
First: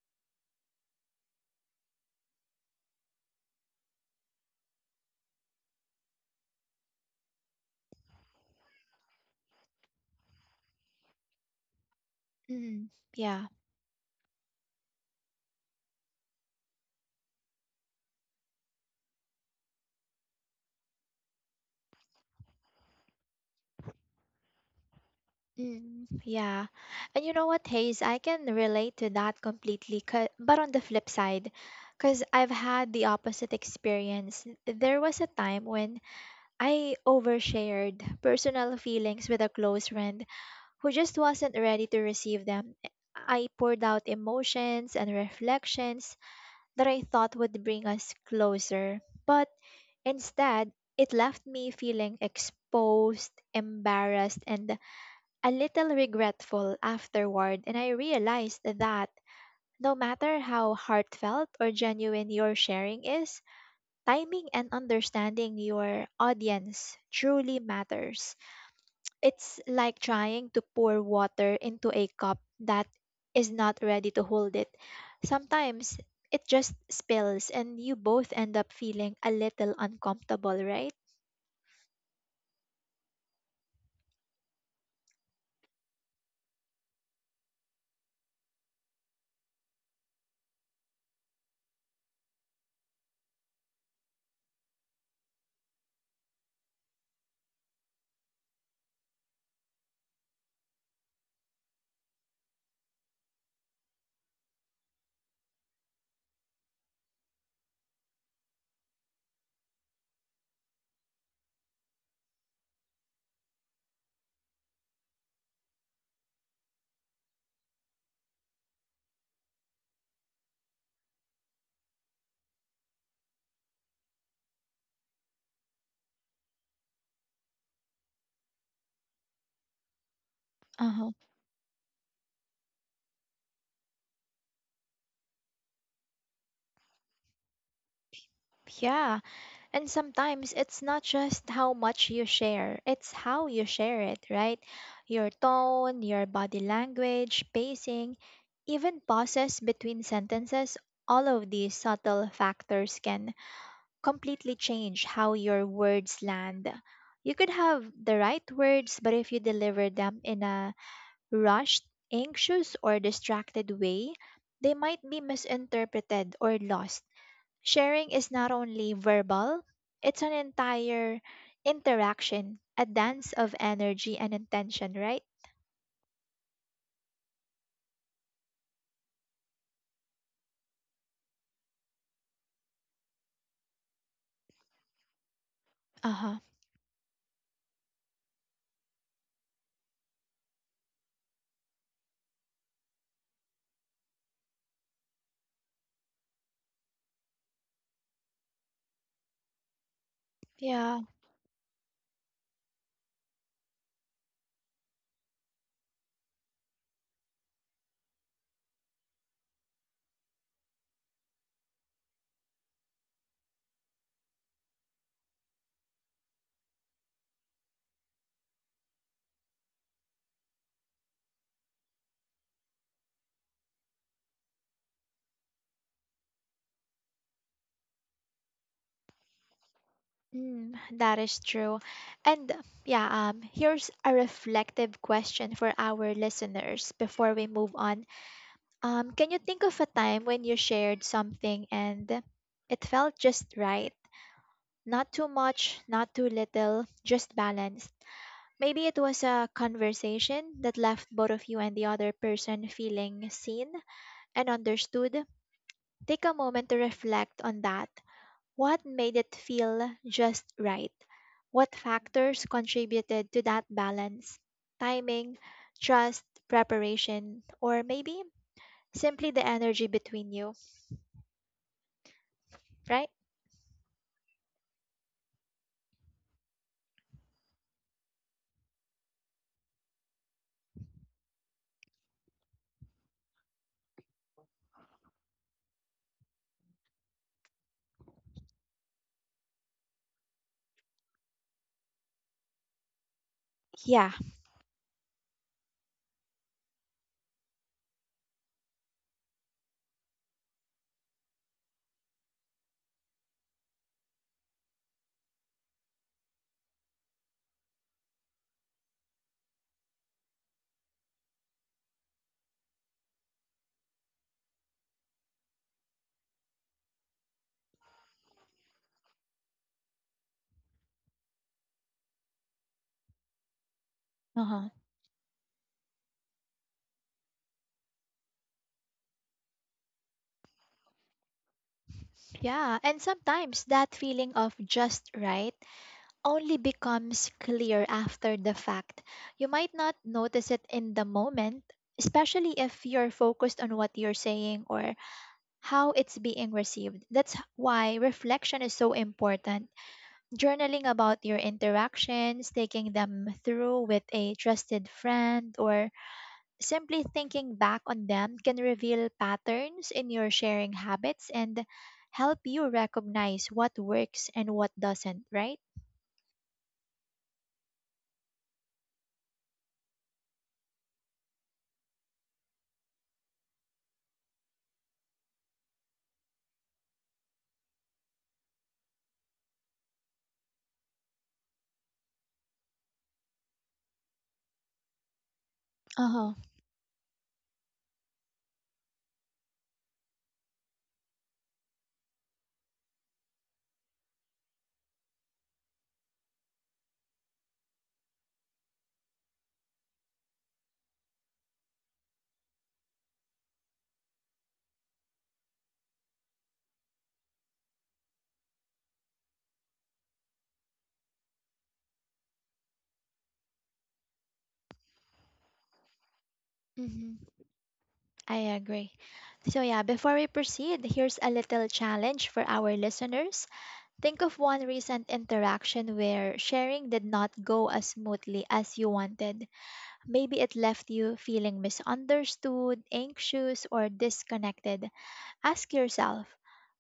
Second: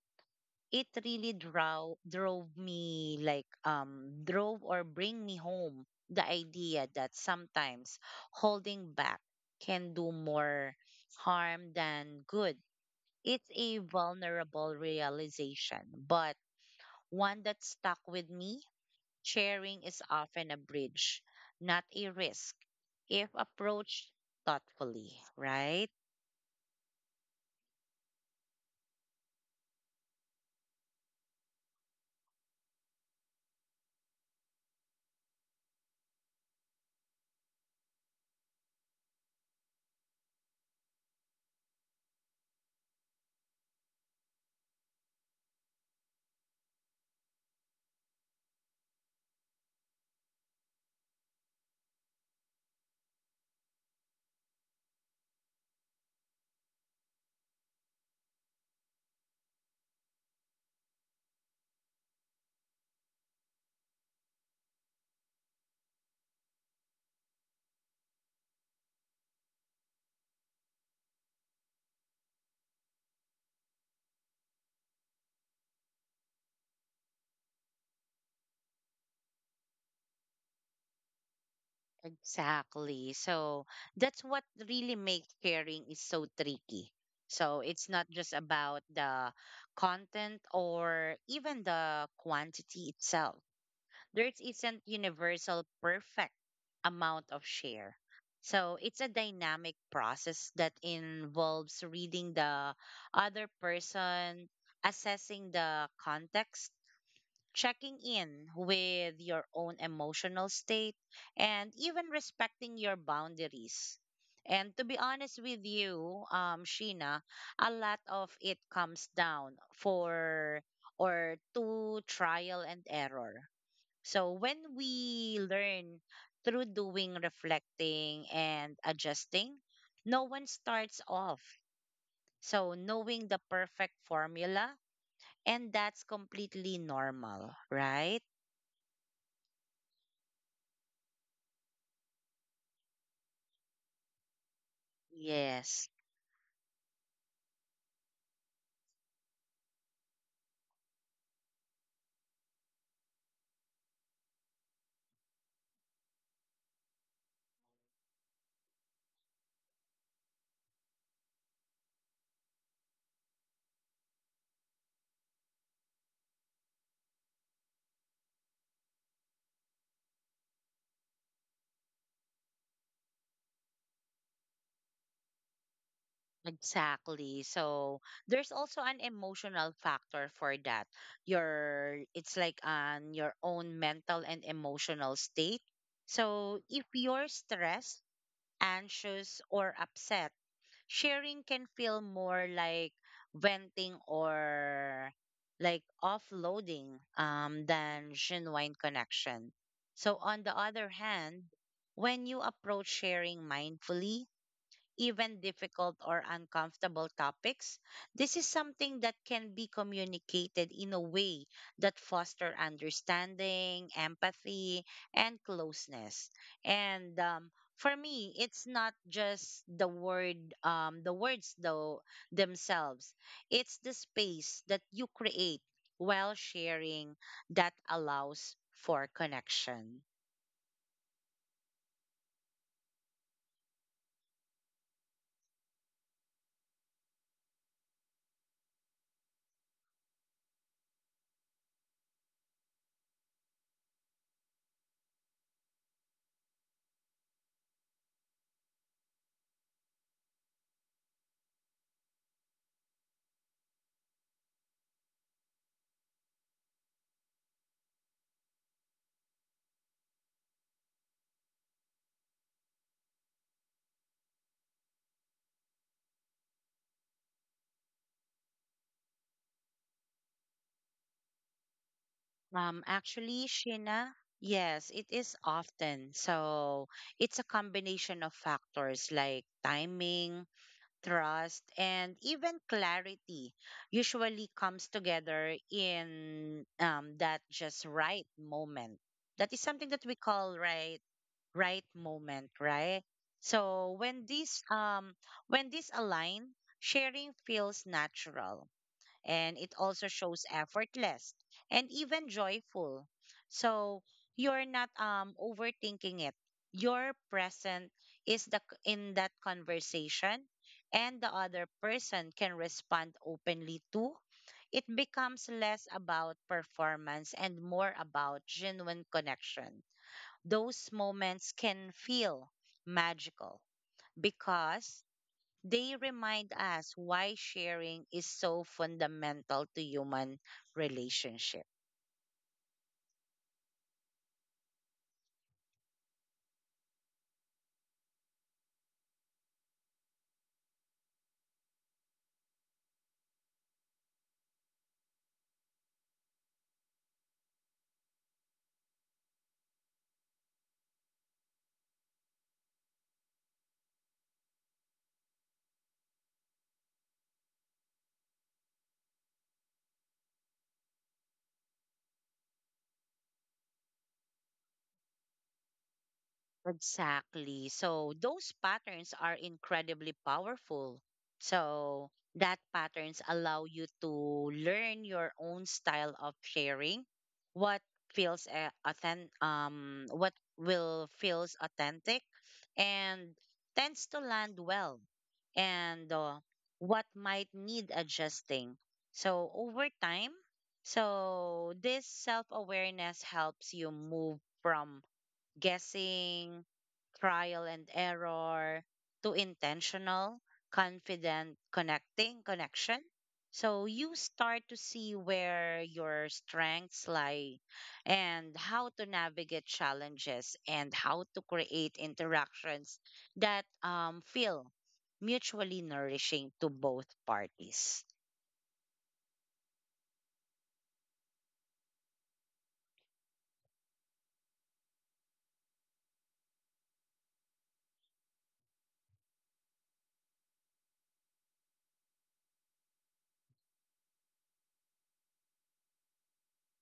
Speaker 2: it really draw drove me like drove or bring me home the idea that sometimes holding back can do more harm than good.
Speaker 1: Mm, yeah.
Speaker 2: It's a vulnerable realization but one that stuck with me. Sharing is often a bridge, not a risk, if approached thoughtfully, right?
Speaker 1: Mm, yeah. And you know what, Hayes? I can relate to that completely. But on the flip side, because I've had the opposite experience. There was a time when I overshared personal feelings with a close friend who just wasn't ready to receive them. I poured out emotions and reflections that I thought would bring us closer. But instead, it left me feeling exposed, embarrassed, and a little regretful afterward, and I realized that no matter how heartfelt or genuine your sharing is, timing and understanding your audience truly matters. It's like trying to pour water into a cup that is not ready to hold it. Sometimes it just spills, and you both end up feeling a little uncomfortable, right?
Speaker 2: Exactly. That's what really makes sharing is so tricky. So it's not just about the content or even the quantity itself. There isn't universal perfect amount of share. So it's a dynamic process that involves reading the other person, assessing the context, checking in with your own emotional state, and even respecting your boundaries. And to be honest with you, Sheena, a lot of it comes down for or to trial and error. So when we learn through doing, reflecting, and adjusting, no one starts
Speaker 1: Uh-huh.
Speaker 2: off so knowing the perfect formula, and that's completely normal, right?
Speaker 1: Yeah. And sometimes it's not just how much you share, it's how you share it, right? Your
Speaker 2: Yes,
Speaker 1: tone, your body language, pacing, even pauses between sentences, all of these subtle factors can completely change how your words land. You could have the right words, but if you deliver them in a rushed, anxious, or distracted way, they might be misinterpreted or lost. Sharing is not only verbal, it's an entire interaction, a dance of energy and intention, right?
Speaker 2: exactly. So there's also an emotional factor for that. Your It's like on your own mental and emotional state.
Speaker 1: Uh huh.
Speaker 2: So if you're stressed, anxious, or upset, sharing can feel more like venting or like offloading, than genuine connection. So on the other
Speaker 1: Yeah,
Speaker 2: hand, when you approach sharing mindfully, even difficult or uncomfortable topics, this is something that can be communicated in a way that foster understanding, empathy, and closeness. And for me, it's not just the words though themselves. It's the space that you create while sharing that allows for connection.
Speaker 1: mm, that is true. And yeah, here's a reflective question for our listeners before we move on. Can you think of a time when you shared something and it felt just right? Not too much, not too little, just balance. Maybe it was a conversation that left both of you and the other person feeling seen and understood. Take a moment to reflect on that. What made it feel just right? What factors contributed to that balance? Timing, trust, preparation, or maybe simply the energy between you, right?
Speaker 2: Actually, Sheena, yes, it is often. So it's a combination of factors like timing, trust, and even clarity usually comes together in, that just right moment. That is something that we call right moment, right? So
Speaker 1: Yeah.
Speaker 2: when this um when this align, sharing feels natural and it also shows effortless and even joyful. So you're not overthinking it. You're present is the in that conversation and the other person can respond openly too. It becomes less about performance and more about genuine connection. Those moments can feel magical
Speaker 1: Uh-huh.
Speaker 2: because they remind us why sharing is so fundamental to human relationships.
Speaker 1: Yeah. And sometimes that feeling of just right only becomes clear after the fact. You might not notice it in the moment, especially if you're focused on what you're saying or how it's being received. That's why reflection is so important. Journaling about your interactions, taking them through with a trusted friend, or simply thinking back on them can reveal patterns in your sharing habits and help you recognize what works and what doesn't, right?
Speaker 2: Exactly. So those patterns are incredibly powerful. So that patterns allow you to learn your own style of sharing, what feels authentic, and tends to land well, and
Speaker 1: Uh
Speaker 2: what might need adjusting. So over time, this self awareness helps you move from guessing, trial and error, to intentional, confident, connection. So you start to see where your strengths lie and how to navigate challenges and how to create interactions that feel mutually nourishing to
Speaker 1: huh.
Speaker 2: both parties.
Speaker 1: I agree. So, yeah, before we proceed, here's a little challenge for our listeners. Think of one recent interaction where sharing did not go as smoothly as you wanted. Maybe it left you feeling misunderstood, anxious, or disconnected. Ask yourself,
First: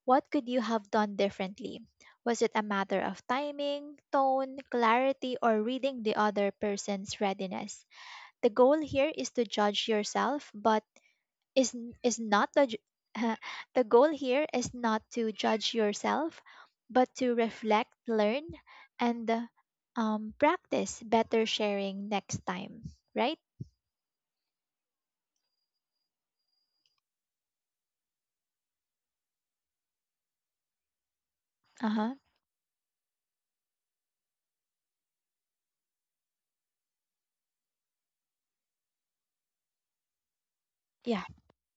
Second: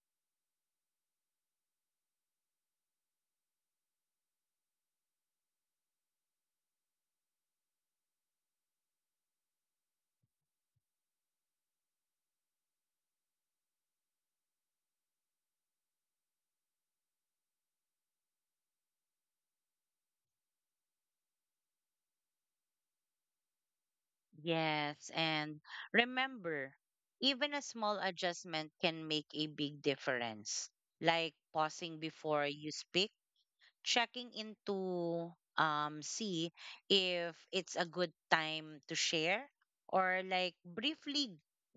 Speaker 1: what could you have done differently? Was it a matter of timing, tone, clarity, or reading the other person's readiness? The goal here is to judge yourself, but is n- is not the ju- The goal here is not to judge yourself but to reflect, learn, and practice better sharing next time, right?
Speaker 2: Yes, and remember, even a small adjustment can make a big difference, like pausing
Speaker 1: Uh-huh.
Speaker 2: before you speak, checking into see if it's a good time to share, or like
Speaker 1: Yeah.
Speaker 2: briefly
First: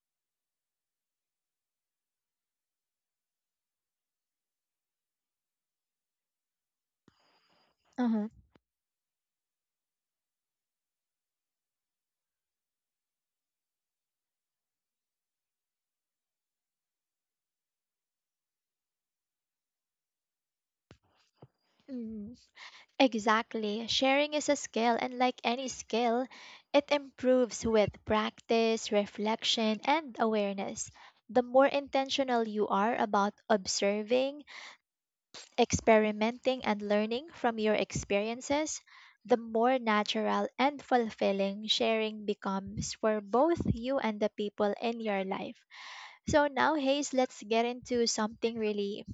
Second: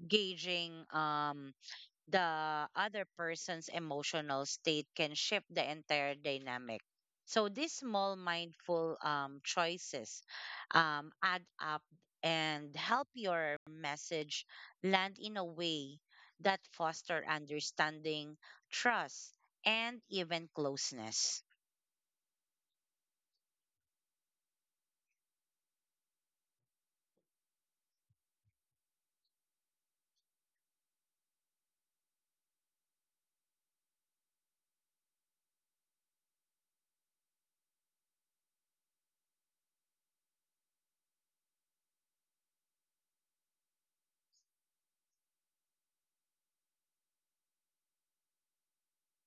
Speaker 2: gauging the other person's emotional state can shift the entire dynamic. So these small
Speaker 1: Uh-huh.
Speaker 2: mindful, choices, add up and help your message land in a way that foster understanding, trust, and even closeness.
Speaker 1: Mm, exactly, sharing is a skill, and like any skill it improves with practice, reflection, and awareness. The more intentional you are about observing, experimenting, and learning from your experiences, the more natural and fulfilling sharing becomes for both you and the people in your life. So now, Hayes, let's get into something really,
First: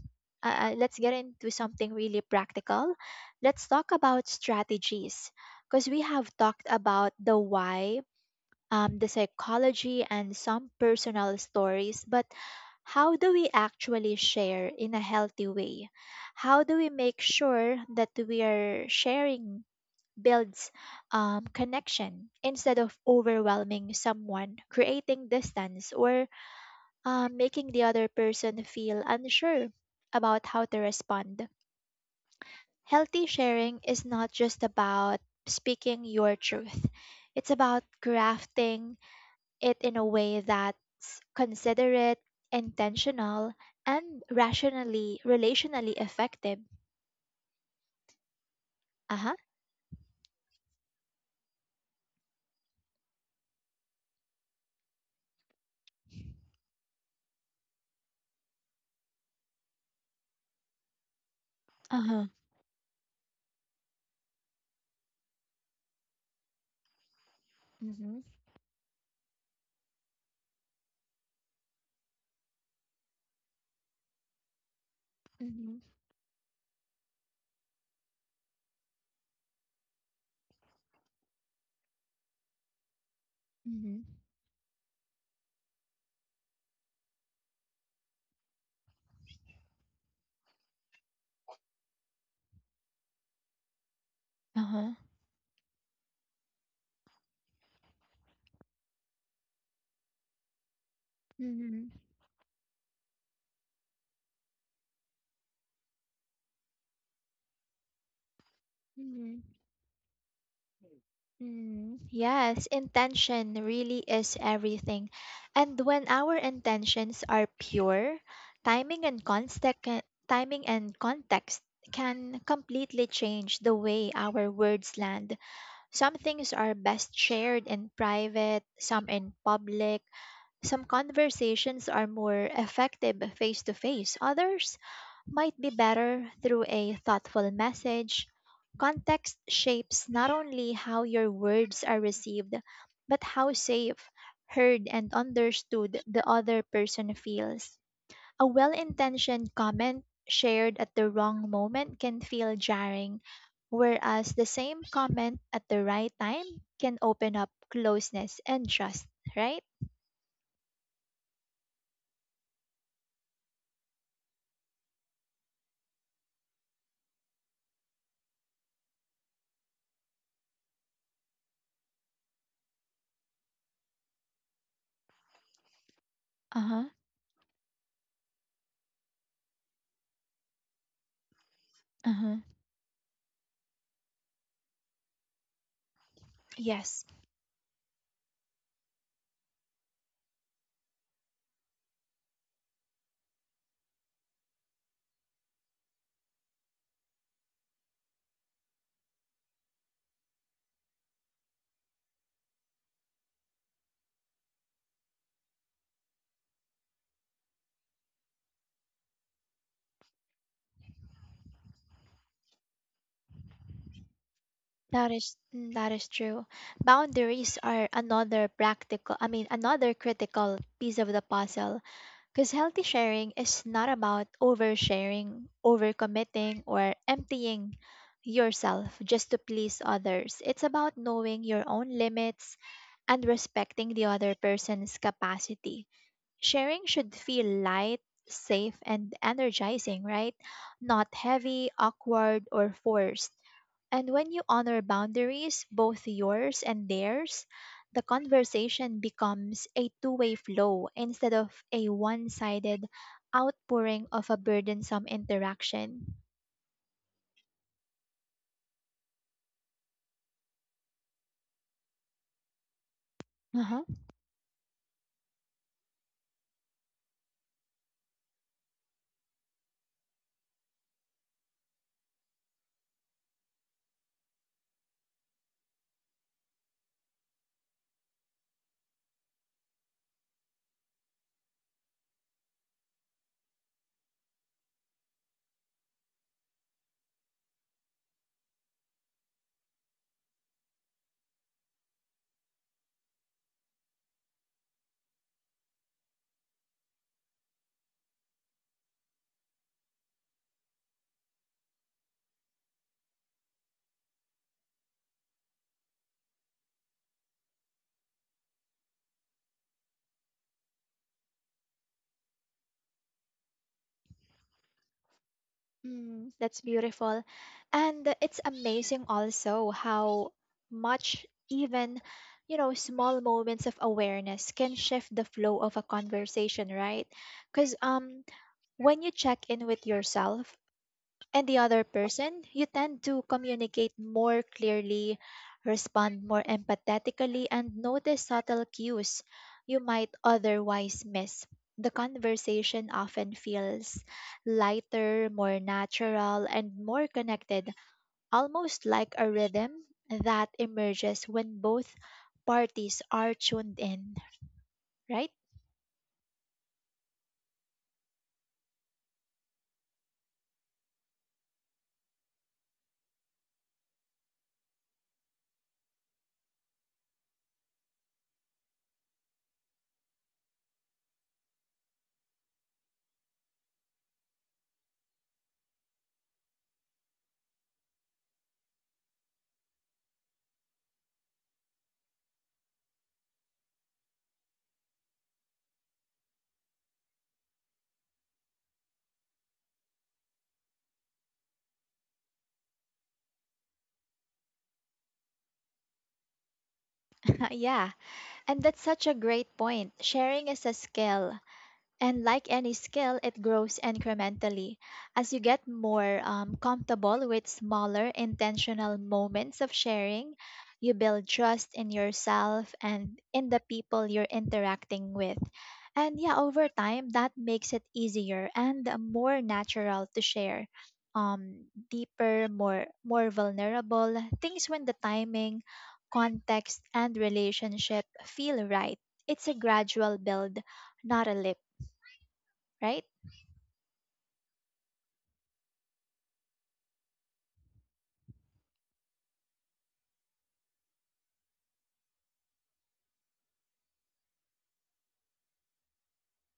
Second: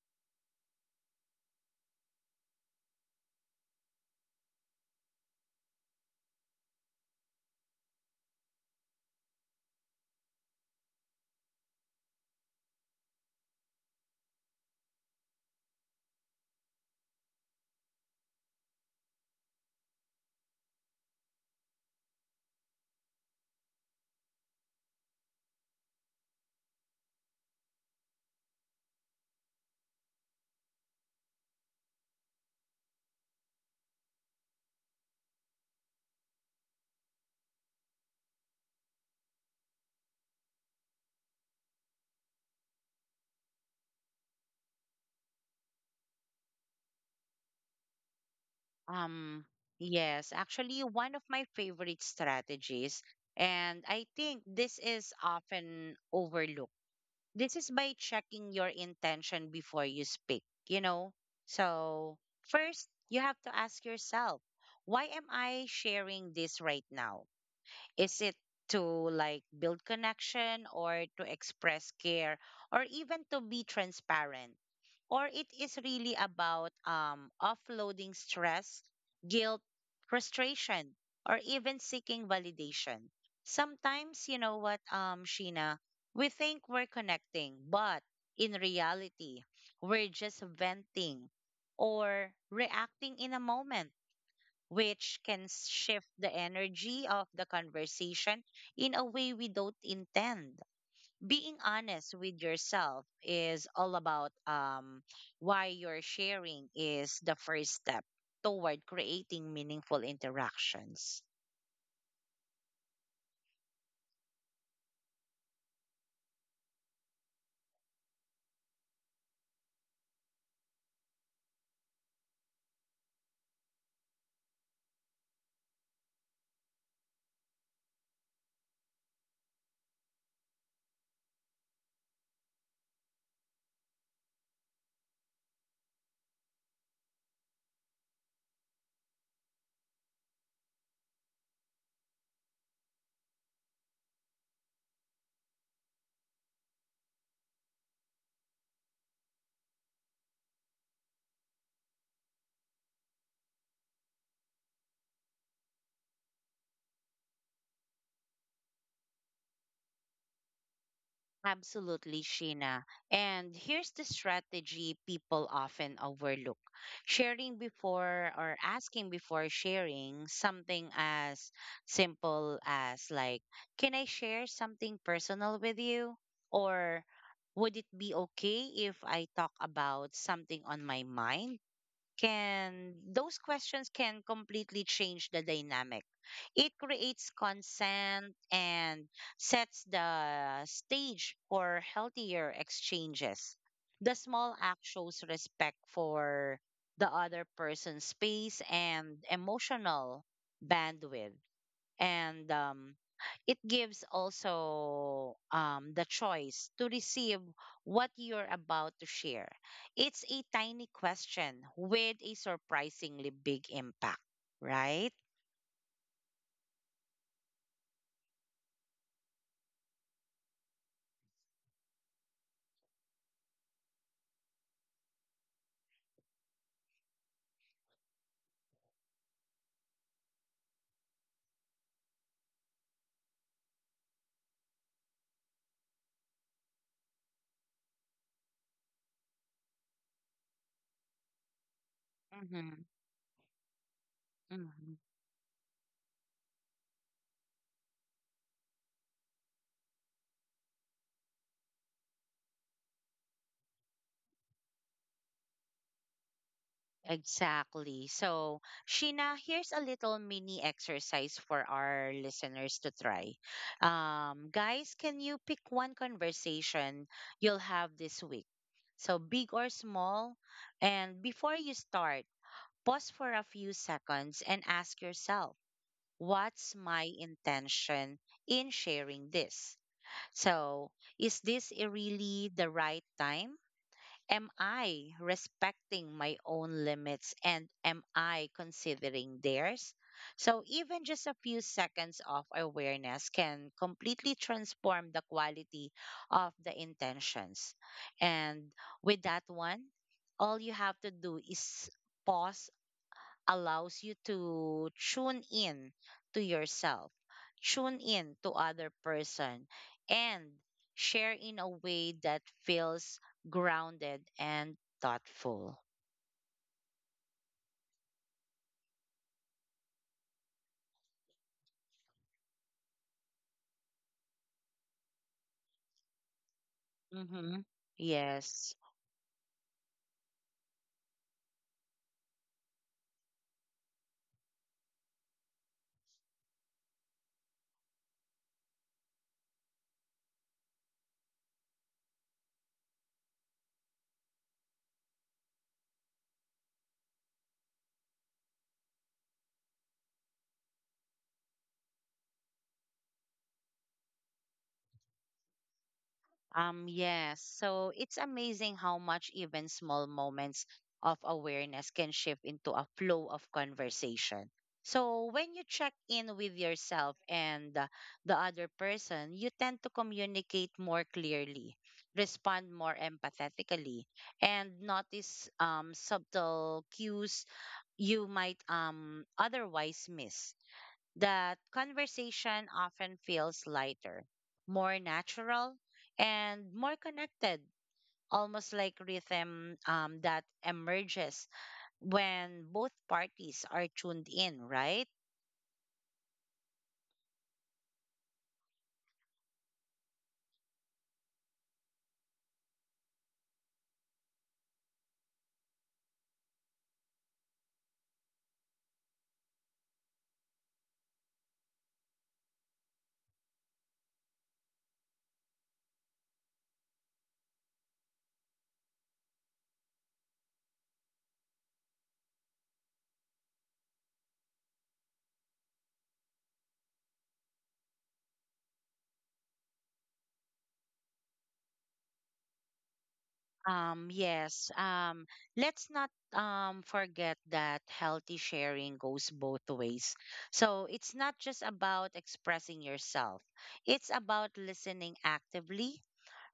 Speaker 1: uh, uh, let's get into something really practical. Let's talk about strategies because we have talked about the why, the psychology, and some personal stories, but how do we actually share in a healthy way? How do we make sure that we are sharing builds connection instead of overwhelming someone, creating distance, or making the other person feel unsure about how to respond? Healthy sharing is not just about speaking your truth. It's about crafting it in a way that's considerate, intentional, and relationally effective. Uh huh.
Speaker 2: Um, yes, actually, one of my favorite strategies, and I think this is often overlooked, this is by checking your intention before you speak, you know? So
Speaker 1: Uh-huh.
Speaker 2: first, you have to ask yourself, why am I sharing this right now?
Speaker 1: Mm-hmm.
Speaker 2: Is it to like build connection or to express care or even to be transparent? Or it
Speaker 1: Mm-hmm.
Speaker 2: is really about, offloading stress, guilt, frustration, or even seeking validation.
Speaker 1: Mm-hmm.
Speaker 2: Sometimes, you know what, Sheena, we think we're connecting, but in reality, we're just venting or reacting in a moment
Speaker 1: Uh-huh.
Speaker 2: which can shift the energy of the conversation in a way we don't intend. Being
Speaker 1: Mm-hmm.
Speaker 2: honest with yourself is all about, why you're sharing is the first step toward
Speaker 1: Hmm,
Speaker 2: creating meaningful interactions.
Speaker 1: hmm, yes, intention really is everything. And when our intentions are pure, timing and context timing and context can completely change the way our words land. Some things are best shared in private, some in public. Some conversations are more effective face to face, others might be better through a thoughtful message. Context shapes not only how your words are received, but how safe, heard, and understood the other person feels. A well intentioned comment shared at the wrong moment can feel jarring, whereas the same comment at the right time can open up closeness and trust, right?
Speaker 2: Absolutely, Sheena. And here's the strategy people often overlook: sharing before or asking before sharing something as simple as, like, can I share something personal with you?
Speaker 1: Uh huh.
Speaker 2: Or would it be okay if I talk about something on my mind?
Speaker 1: Uh huh.
Speaker 2: Can Those questions can completely change the dynamic. It
Speaker 1: Yes,
Speaker 2: creates consent and sets the stage for healthier exchanges. The small act shows respect for the other person's space and emotional bandwidth, and it gives also, the choice to receive what you're about to share. It's a tiny question with a surprisingly big impact,
Speaker 1: that
Speaker 2: right?
Speaker 1: is mm, that is true. Boundaries are another practical, I mean, another critical piece of the puzzle. Because healthy sharing is not about oversharing, overcommitting, or emptying yourself just to please others. It's about knowing your own limits and respecting the other person's capacity. Sharing should feel light, safe, and energizing, right? Not heavy, awkward, or
Speaker 2: Mm-hmm.
Speaker 1: forced. And when you honor boundaries, both yours and theirs, the conversation becomes a two-way flow instead of a one sided outpouring of a burdensome interaction.
Speaker 2: Exactly. So, Sheena, here's a little mini exercise for our listeners to try.
Speaker 1: Uh-huh.
Speaker 2: Guys, can you pick one conversation you'll have this week? So, big or small. And before you start, pause for a few seconds and ask yourself, what's my intention in sharing this? So, really the right time? Am I respecting my own limits and am I considering theirs? So, even just a few seconds of awareness can completely transform the quality of the intentions. And with that one, all you have to do is pause. Allows you to tune in to yourself, tune in to other person, and share in a way that feels grounded and thoughtful.
Speaker 1: Mm, that's beautiful. And it's amazing also how much even, you know, small moments of awareness can shift the flow of a conversation, right?
Speaker 2: Mm-hmm.
Speaker 1: Because
Speaker 2: Yes.
Speaker 1: when you check in with yourself and the other person, you tend to communicate more clearly, respond more empathetically, and notice subtle cues you might otherwise miss. The conversation often feels lighter, more natural, and more connected, almost like a rhythm that emerges when both parties are tuned in, right?
Speaker 2: Yes. So it's amazing how much even small moments of awareness can shift into a flow of conversation. So when you check in with yourself and, the other person, you tend to communicate more clearly, respond more empathetically, and notice, subtle cues you might, otherwise miss. That conversation often feels lighter, more natural, and more connected, almost like rhythm, that emerges when both parties are tuned in, right?
Speaker 1: Yeah. And that's such a great point. Sharing is a skill, and like any skill, it grows incrementally. As you get more comfortable with smaller, intentional moments of sharing, you build trust in yourself and in the people you're interacting with. And yeah, over time, that makes it easier and more natural to share deeper, more vulnerable things when the timing, context, and relationship feel right. It's a gradual build, not a leap, right?
Speaker 2: Yes. Let's not, forget that healthy sharing goes both ways. So it's not just about expressing yourself, it's about listening actively,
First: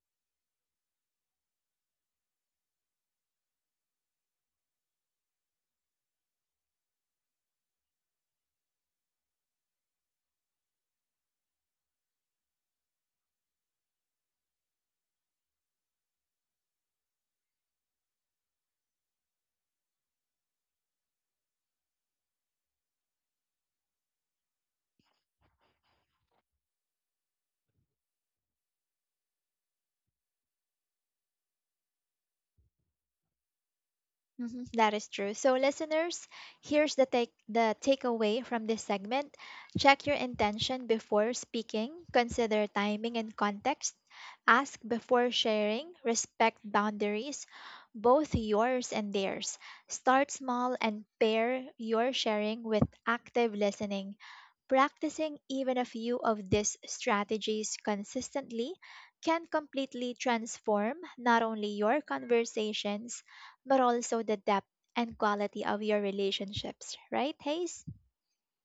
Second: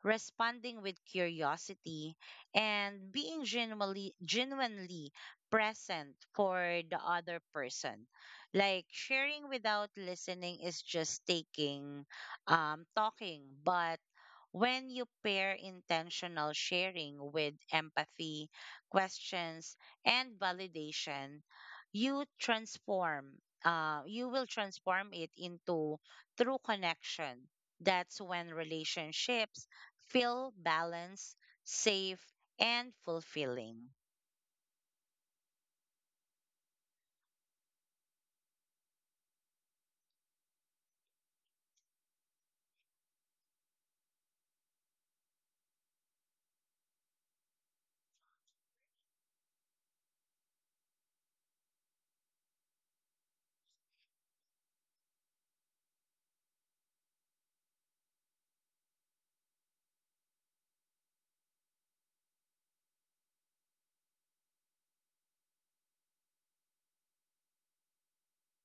Speaker 2: responding with curiosity, and being genuinely present for the other person. Like sharing without listening is just talking, but when you pair intentional sharing with empathy, questions, and validation, you transform you will transform it into true connection. That's when relationships feel balanced, safe, and fulfilling.
Speaker 1: Mhm, that is true. So, listeners, here's the takeaway from this segment: check your intention before speaking, consider timing and context, ask before sharing, respect boundaries, both yours and theirs. Start small and pair your sharing with active listening. Practicing even a few of these strategies consistently can completely transform not only your conversations but also the depth and quality of your relationships, right, Hayes?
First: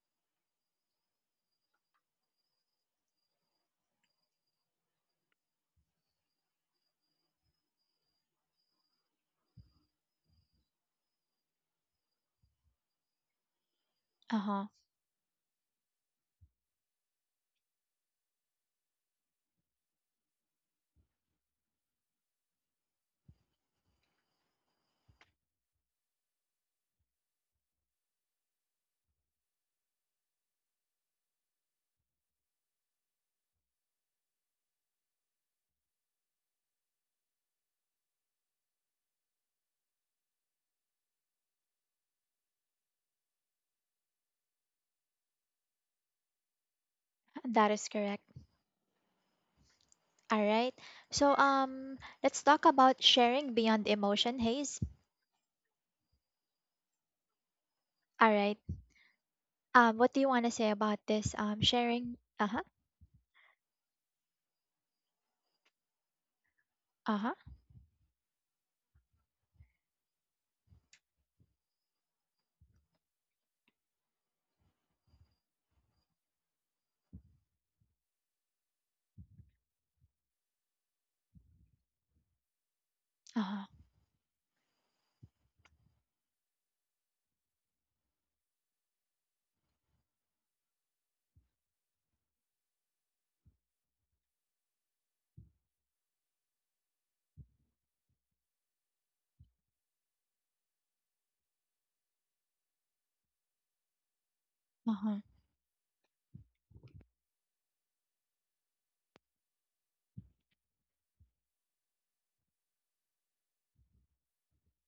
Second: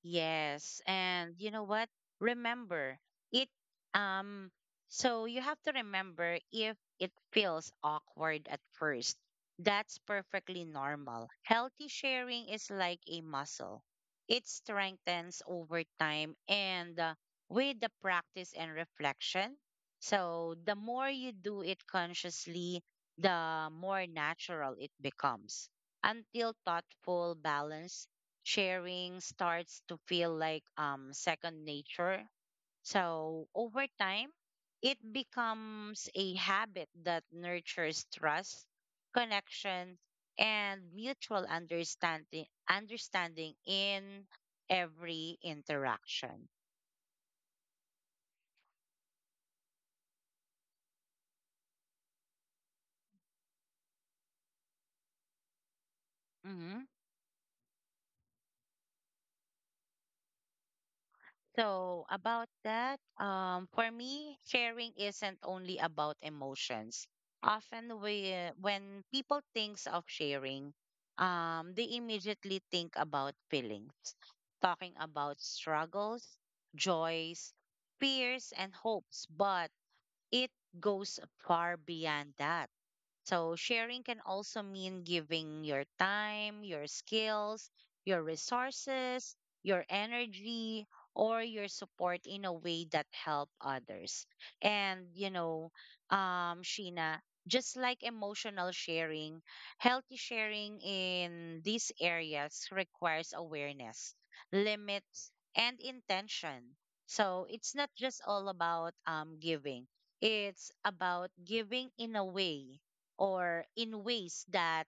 Speaker 2: Yes, and you know what? Remember it. Um, so you have to remember if it feels awkward at first, that's perfectly normal. Healthy sharing is like a muscle,
Speaker 1: Uh
Speaker 2: it
Speaker 1: huh.
Speaker 2: strengthens over time and, with the practice and reflection. So the more you do it consciously, the more natural it becomes. Until thoughtful balance sharing starts to feel like second nature. So over time, it becomes a habit that nurtures trust, connection, and mutual understanding in every interaction.
Speaker 1: That is correct. All right. So let's talk about sharing beyond emotion, Hayes.
Speaker 2: Mm-hmm.
Speaker 1: All right. What do you want to say about this?
Speaker 2: So,
Speaker 1: Sharing. Uh
Speaker 2: about
Speaker 1: huh.
Speaker 2: that, for me, sharing isn't only about emotions.
Speaker 1: Uh huh.
Speaker 2: Often, when people thinks of sharing, they immediately think about feelings, talking about struggles, joys, fears, and hopes. But it goes far beyond that.
Speaker 1: Uh
Speaker 2: So
Speaker 1: huh.
Speaker 2: sharing can also mean giving your time, your skills, your resources, your energy, or your support in a way that help others. And you know, Sheena, just like emotional sharing, healthy sharing in these areas requires awareness,
Speaker 1: Uh huh.
Speaker 2: limits, and intention. So it's not just all about, giving. It's about giving in a way or in ways that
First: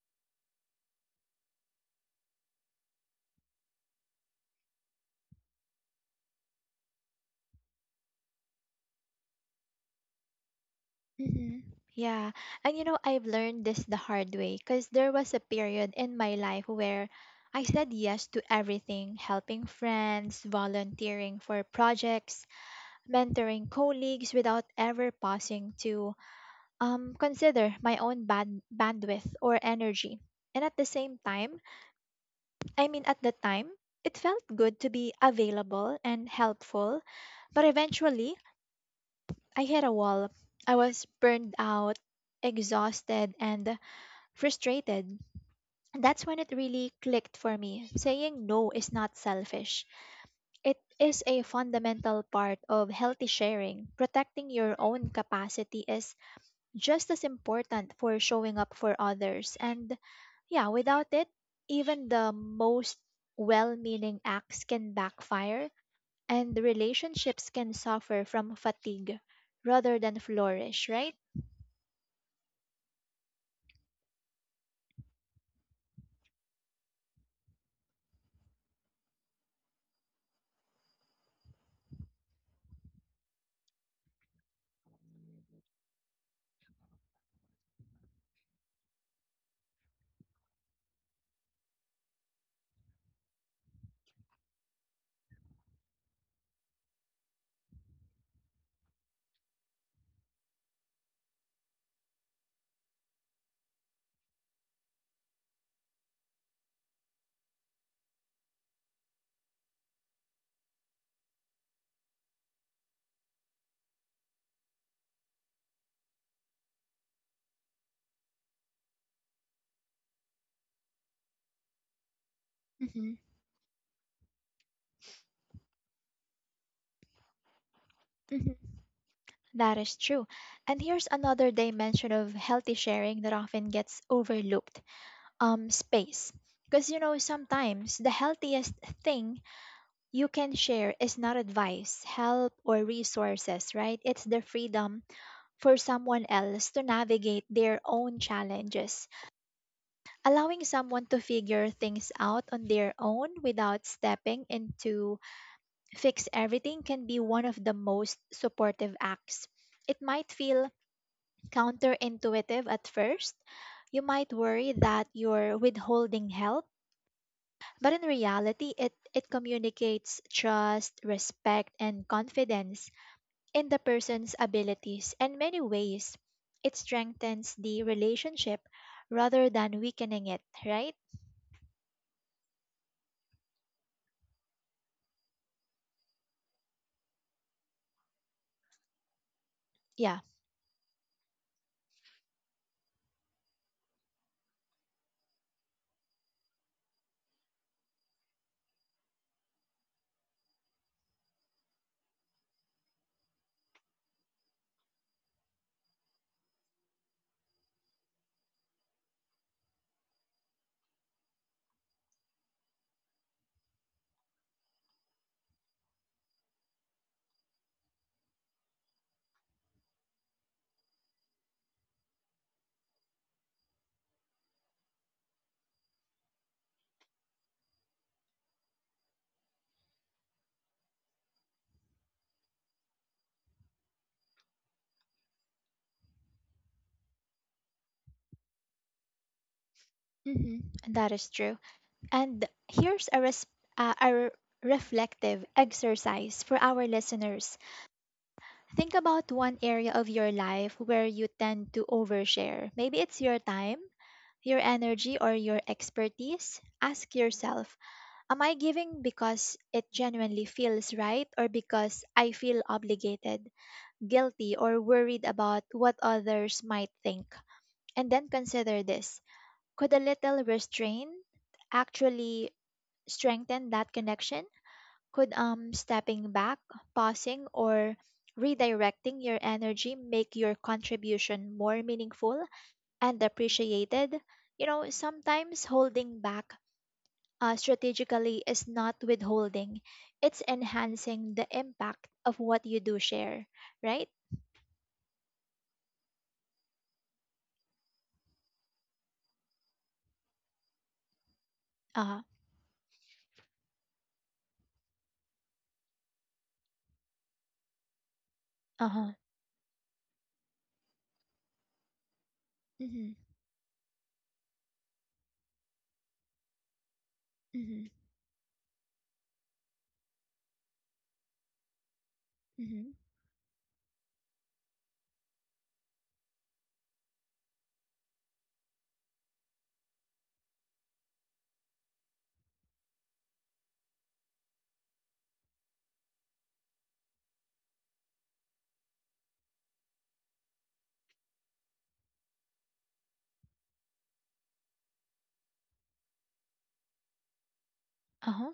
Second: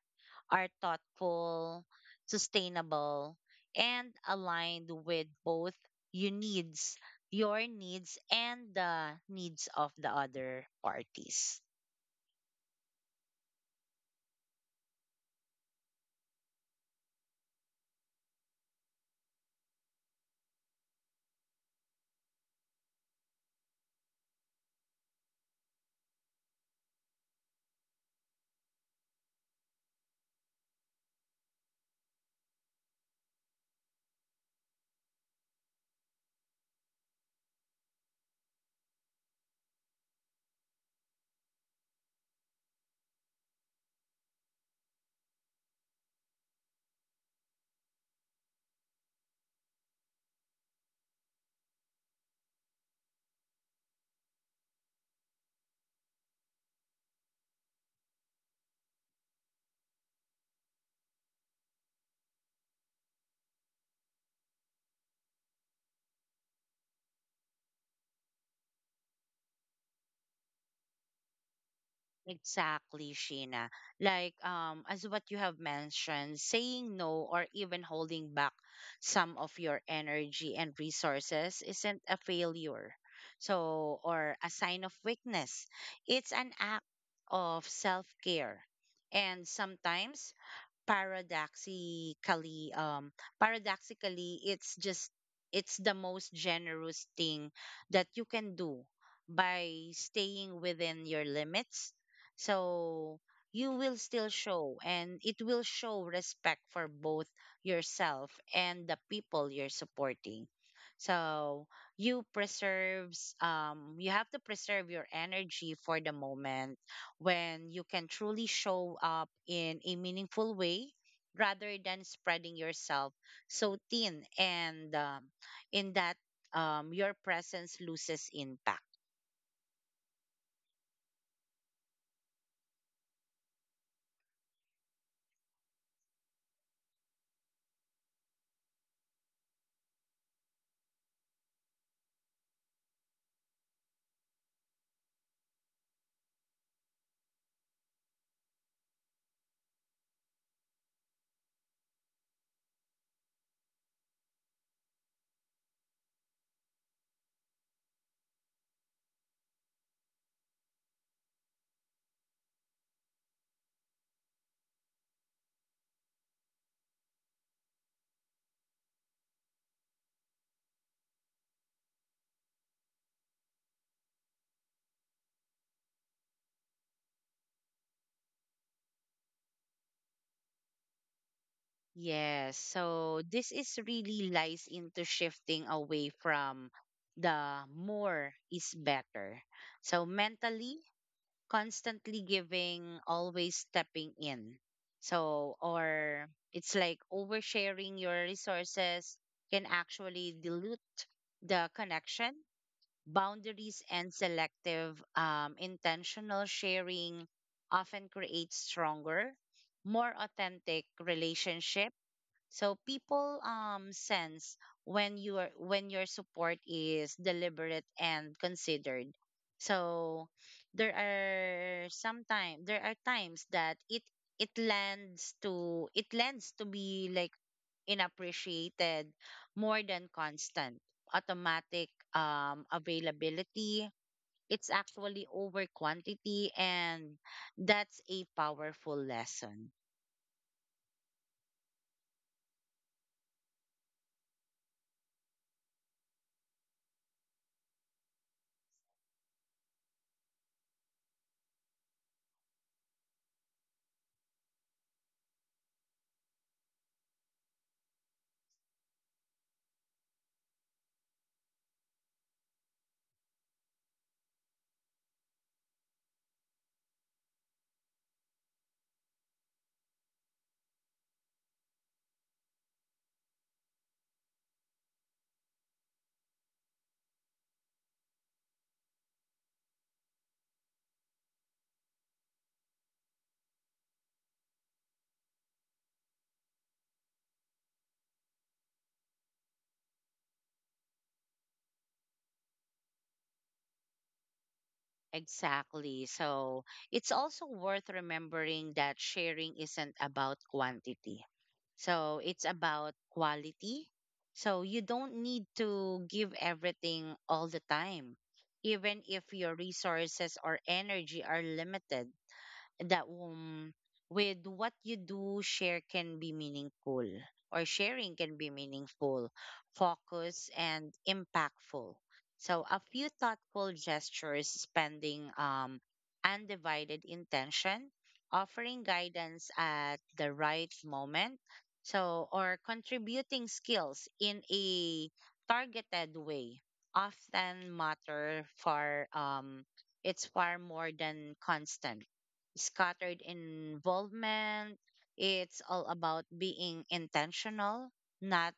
Speaker 2: are thoughtful, sustainable, and aligned with both your needs, your needs, and the needs of the other parties.
Speaker 1: Mm-hmm. Yeah. And you know, I've learned this the hard way because there was a period in my life where I said yes to everything, helping friends, volunteering for projects, mentoring colleagues without ever pausing to consider my own bandwidth or energy. And at the time, it felt good to be available and helpful, but eventually I hit a wall. I was burned out, exhausted, and frustrated. That's when it really clicked for me. Saying no is not selfish. It is a fundamental part of healthy sharing. Protecting your own capacity is just as important for showing up for others. And yeah, without it, even the most well meaning acts can backfire and the relationships can suffer from fatigue rather than flourish, right?
Speaker 2: Exactly, Sheena. Like, as what you have mentioned, saying no or even holding back some of your energy and resources isn't a failure. So, or a sign of weakness. It's an act of self-care. And sometimes paradoxically um paradoxically it's the most generous thing that you can do. By staying within your limits, so you will still show and it will show respect for both yourself and the people you're supporting. So you have to preserve your energy for the moment when you can truly show up in a meaningful way, rather than spreading yourself
Speaker 1: Hmm.
Speaker 2: so thin and, in that your presence loses impact.
Speaker 1: Hmm. That is true. And here's another dimension of healthy sharing that often gets overlooked, space. Because, you know, sometimes the healthiest thing you can share is not advice, help, or resources, right? It's the freedom for someone else to navigate their own challenges, allowing someone to figure things out on their own without stepping into fix everything can be one of the most supportive acts. It might feel counterintuitive at first. You might worry that you're withholding help, but in reality, it communicates trust, respect, and confidence in the person's abilities. In many ways it strengthens the relationship rather than weakening it, right?
Speaker 2: Yes, so this is really lies into shifting away from the more is better. So
Speaker 1: Yeah.
Speaker 2: mentally, constantly giving, always stepping in. So, or it's like oversharing your resources can actually dilute the connection. Boundaries and selective, intentional sharing often create stronger, more authentic relationship. So people sense when your support is deliberate and considered. So there are times that it lands to it lends to be like inappreciated more than constant automatic availability. It's actually over quantity and that's a powerful lesson.
Speaker 1: Hmm, that is true. And here's a reflective exercise for our listeners. Think about one area of your life where you tend to overshare, maybe it's your time, your energy, or your expertise. Ask yourself, am I giving because it genuinely feels right or because I feel obligated, guilty, or worried about what others might think. And then consider this, could a little restraint actually strengthen that connection? Could stepping back, pausing, or redirecting your energy make your contribution more meaningful and appreciated? You know, sometimes holding back strategically is not withholding, it's enhancing the impact of what you do share, right?
Speaker 2: Exactly. So it's also worth remembering that sharing isn't about quantity. So
Speaker 1: Uh,
Speaker 2: it's about quality. So you don't need to give everything all the time, even
Speaker 1: uh-huh.
Speaker 2: if your resources or energy are limited, that
Speaker 1: Mhm.
Speaker 2: with what you do share can be meaningful, or
Speaker 1: Hmm.
Speaker 2: sharing can be meaningful, focus and impactful. So a
Speaker 1: Hmm.
Speaker 2: few thoughtful gestures, spending undivided intention, offering guidance at the right moment, or contributing skills in a targeted way often matter for it's far more than constant scattered involvement. It's all about being intentional, not,
Speaker 1: Uh-huh.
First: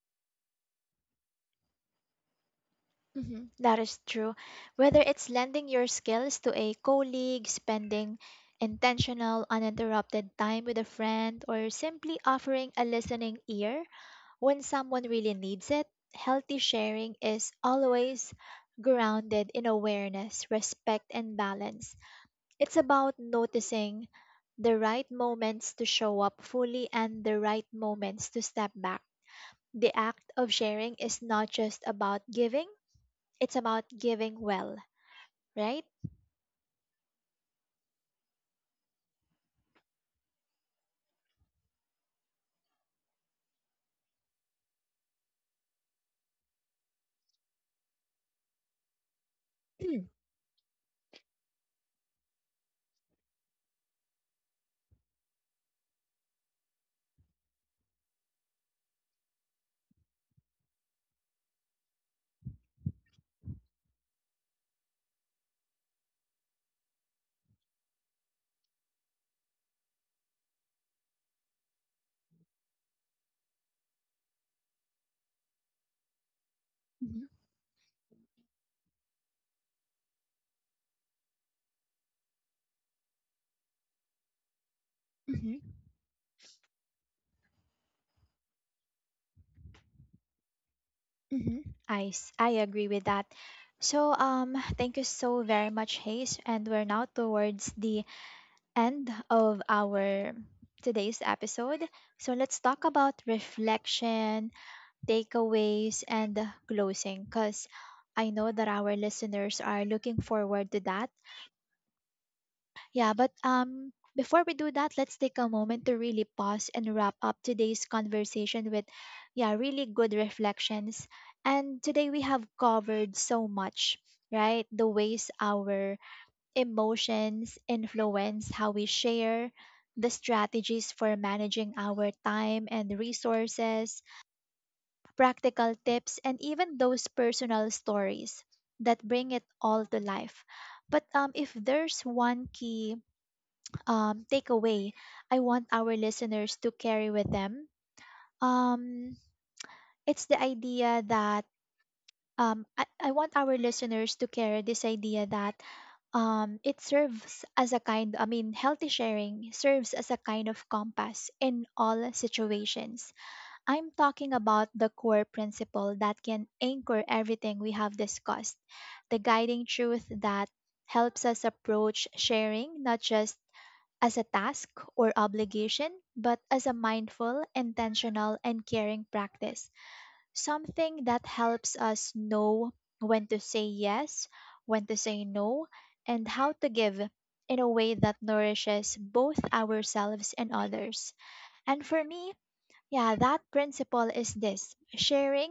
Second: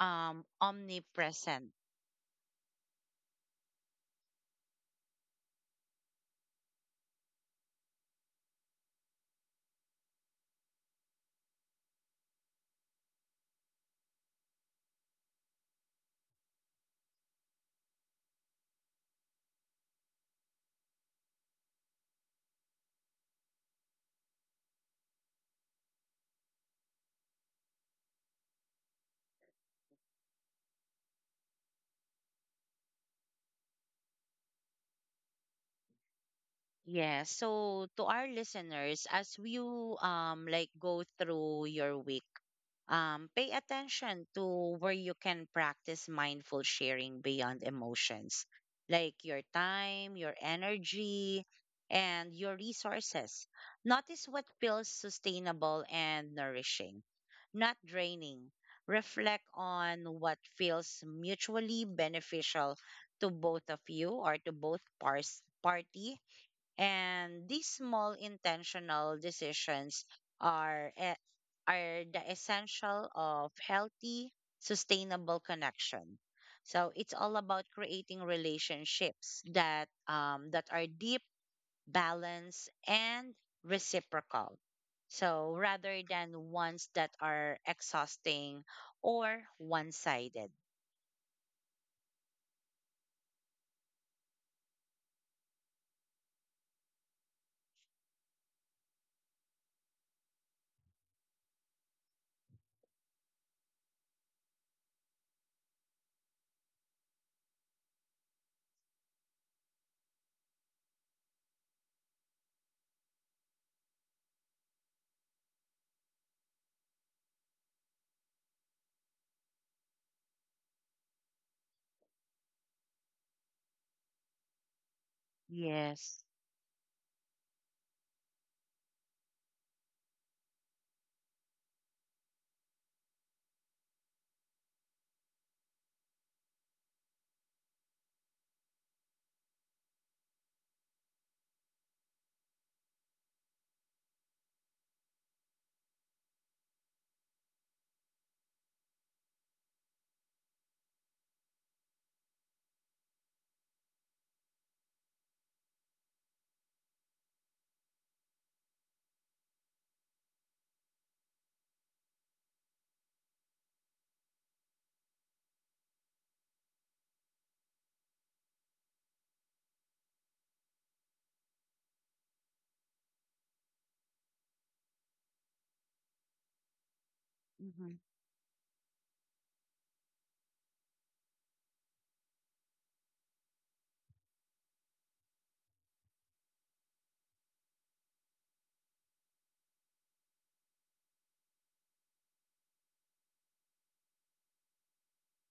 Speaker 2: omnipresent.
Speaker 1: Mhm, that is true. Whether it's lending your skills to a colleague, spending intentional, uninterrupted time with a friend, or simply offering a listening ear when someone really needs it, healthy sharing is always grounded in awareness, respect, and balance. It's about noticing the right moments to show up fully and the right moments to step back. The act of sharing is not just about giving, it's about giving well, right?
Speaker 2: Yeah. So to our listeners, as you like go through your week, pay attention to where you can practice mindful sharing beyond emotions, like your time, your energy, and your resources. Notice what feels sustainable and nourishing, not draining. Reflect on what feels mutually beneficial to both of you or to both parties, and these small intentional decisions are e- are the essential of healthy, sustainable connection. So it's
Speaker 1: Mm-hmm.
Speaker 2: all about creating relationships that, that are deep, balanced, and reciprocal. So
Speaker 1: Mm-hmm.
Speaker 2: rather than ones that are exhausting or one-sided.
Speaker 1: Mm-hmm. I agree with that. So, thank you so very much, Hayes. And we're now towards the end of our today's episode. So, let's talk about reflection, takeaways, and closing because I know that our listeners are looking forward to that. Yeah, but before we do that, let's take a moment to really pause and wrap up today's conversation with, yeah, really good reflections. And today we have covered so much, right? The ways our
Speaker 2: Yes.
Speaker 1: emotions influence how we share, the strategies for managing our time and resources, practical tips, and even those personal stories that bring it all to life. But if there's one key takeaway I want our listeners to carry with them. Um, it's the idea that I want our listeners to carry this idea that it serves as a kind, I mean, healthy sharing serves as a kind of compass in all situations. I'm talking about the core principle that can anchor everything we have discussed, the guiding truth that helps us approach sharing not just as a task or obligation, but as a mindful,
Speaker 2: Mhm.
Speaker 1: intentional, and caring practice. Something that helps us know when to say yes, when to say no, and how to give in a way that nourishes both ourselves and others. And for me, yeah, that principle is this: sharing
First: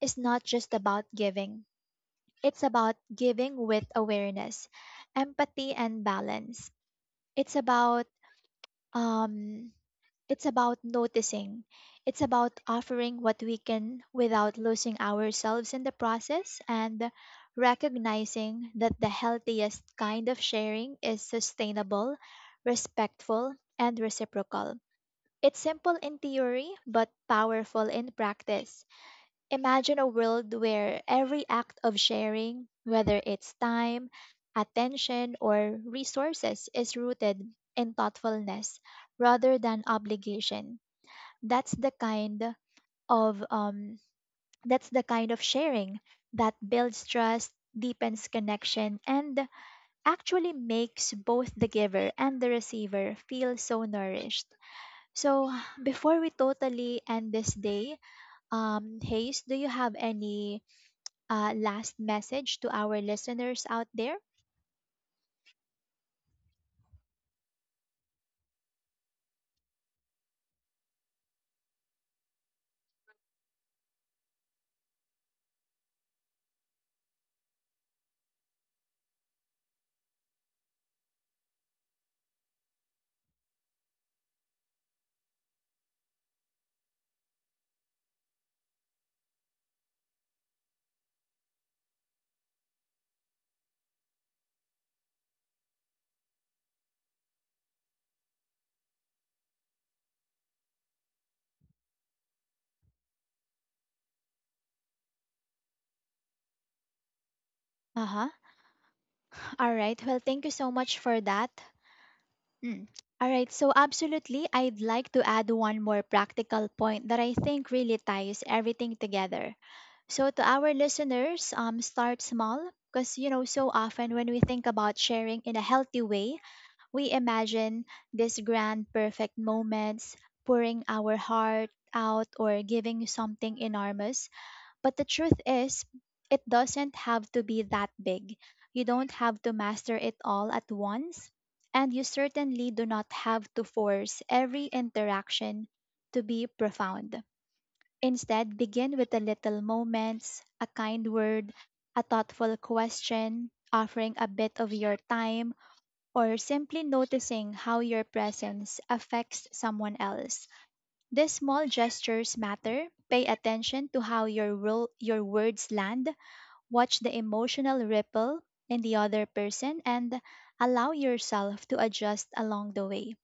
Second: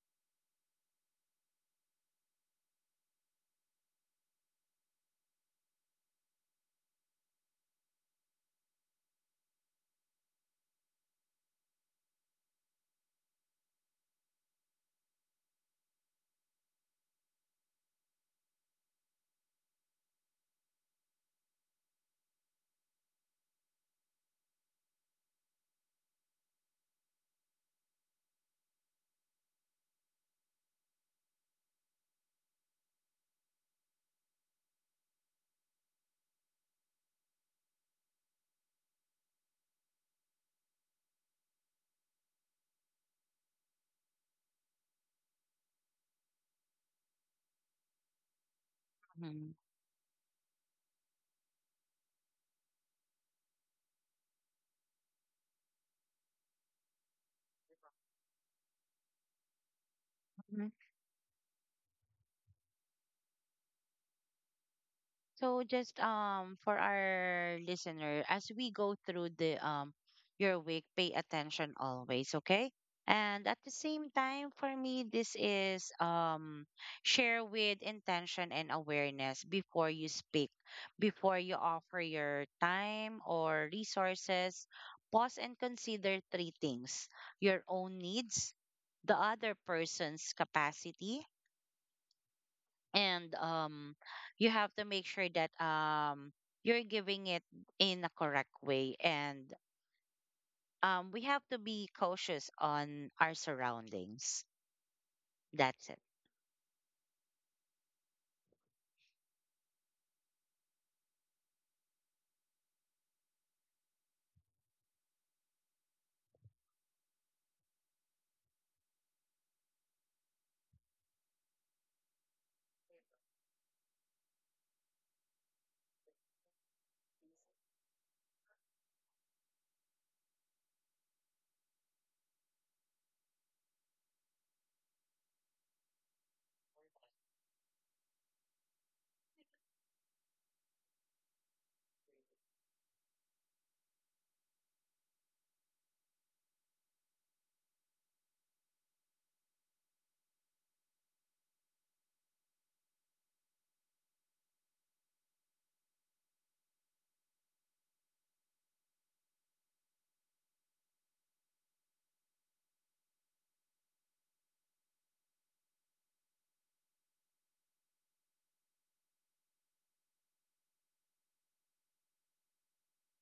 Speaker 1: is not just about giving, it's about giving with awareness, empathy, and balance. It's about, um, it's about noticing. It's about offering what we can without losing ourselves in the process and recognizing that the healthiest kind of sharing is sustainable, respectful, and reciprocal. It's simple in theory, but powerful in practice. Imagine a world where every act of sharing, whether it's time, attention, or resources, is rooted in thoughtfulness rather than obligation. That's the kind of um, that's the kind of sharing that builds trust, deepens connection, and
Speaker 2: Mhm.
Speaker 1: actually makes both the giver and the receiver feel so nourished. So before we totally end this day, Hayes, do you have any last message to our listeners out there?
Speaker 2: So just for our listener, as we go through the your week, pay attention always, okay? And at the same time, for me, this is share with intention and awareness before you speak, before you offer your time or resources. Pause and consider three things: your own needs, the other person's capacity, and you have to make sure that you're giving it in a correct way, and we have to be cautious on our surroundings. That's it.
Speaker 1: Uh huh. All right. Well, thank you so much for that. Mm. All right. So, absolutely, I'd like to add one more practical point that I think really ties everything together. So, to our listeners, start small because, you know, so often when we think about sharing in a healthy way, we imagine these grand, perfect moments, pouring our heart out or giving something enormous. But the truth is, it doesn't have to be that big. You don't have to master it all at once, and you certainly do not have to force every interaction to be profound. Instead, begin with the little moments, a kind word, a thoughtful question, offering a bit of your time, or simply noticing how your presence affects someone else. These small gestures matter. Pay attention to how your words land, watch the emotional ripple in the other person and allow yourself to adjust along the way.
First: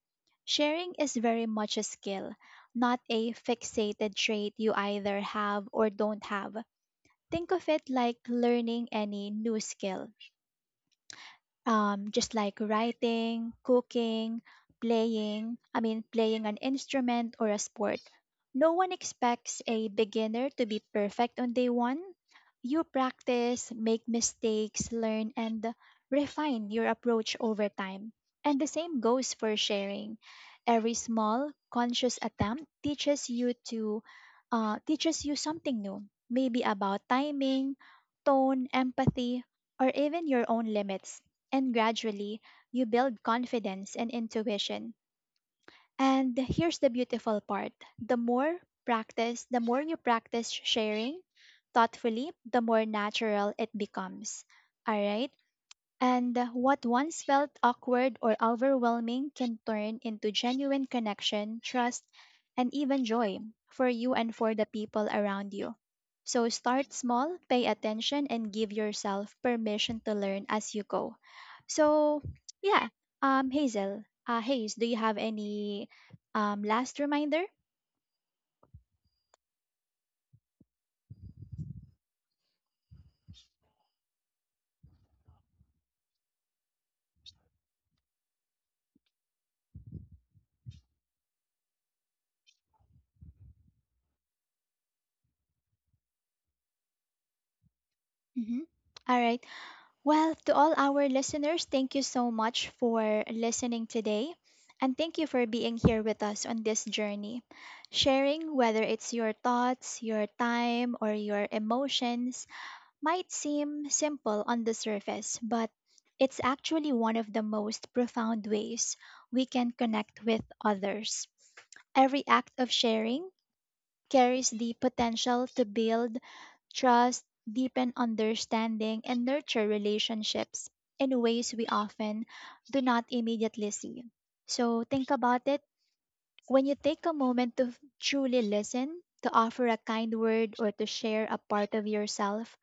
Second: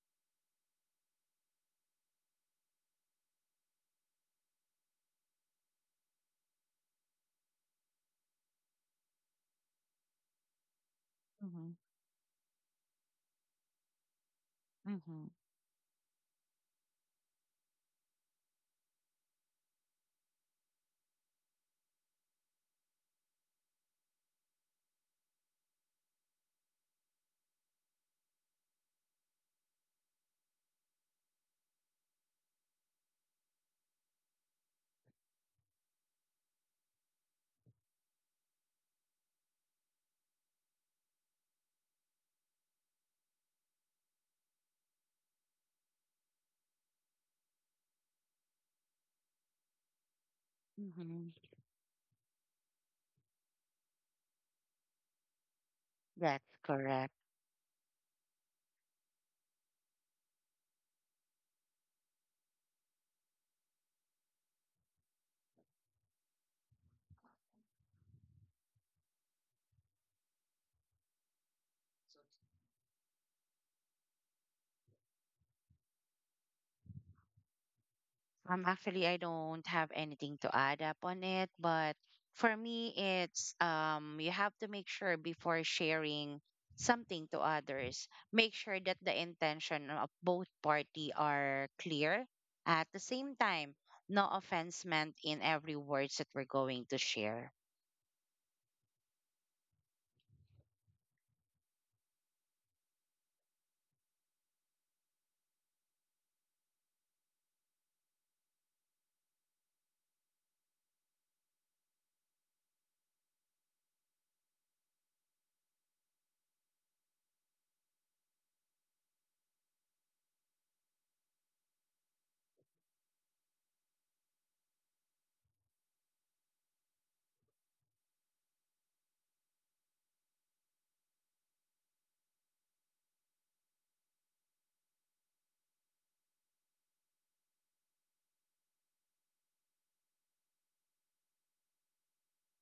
Speaker 1: Sharing is very much a skill, not a fixated trait you either have or don't have. Think of it like learning any new skill
Speaker 2: Mm-hmm.
Speaker 1: just like writing, cooking,
Speaker 2: Mm-hmm.
Speaker 1: playing an instrument or a sport. No one expects a beginner to be perfect on day one. You practice, make mistakes, learn, and refine your approach over time. And the same goes for sharing. Every small, conscious attempt teaches you something new, maybe about timing, tone, empathy, or even your own limits and gradually, you build confidence and intuition. And here's the beautiful part: the more the more you practice sharing
Speaker 2: Mm-hmm.
Speaker 1: thoughtfully, the more natural it becomes. All right. And
Speaker 2: That's
Speaker 1: what
Speaker 2: correct.
Speaker 1: once felt awkward or overwhelming can turn into genuine connection, trust, and even joy for you and for the people around you. So start small, pay attention, and give yourself permission to learn as you go. So, yeah, Hayes, do you have any last reminder?
Speaker 2: Actually, I don't have anything to add up on it, but for me, it's, you have to make sure before sharing something to others, make sure that the intention of both party are clear. At the same time, no offense meant in every words that we're going to share.
Speaker 1: Mm-hmm. All right. Well, to all our listeners, thank you so much for listening today. And thank you for being here with us on this journey, sharing whether it's your thoughts, your time, or your emotions might seem simple on the surface, but it's actually one of the most profound ways we can connect with others. Every act of sharing carries the potential to build trust, deepen understanding, and nurture relationships in ways we often do not immediately see. So think about it. When you take a moment to truly listen, to offer a kind word, or to share a part of yourself,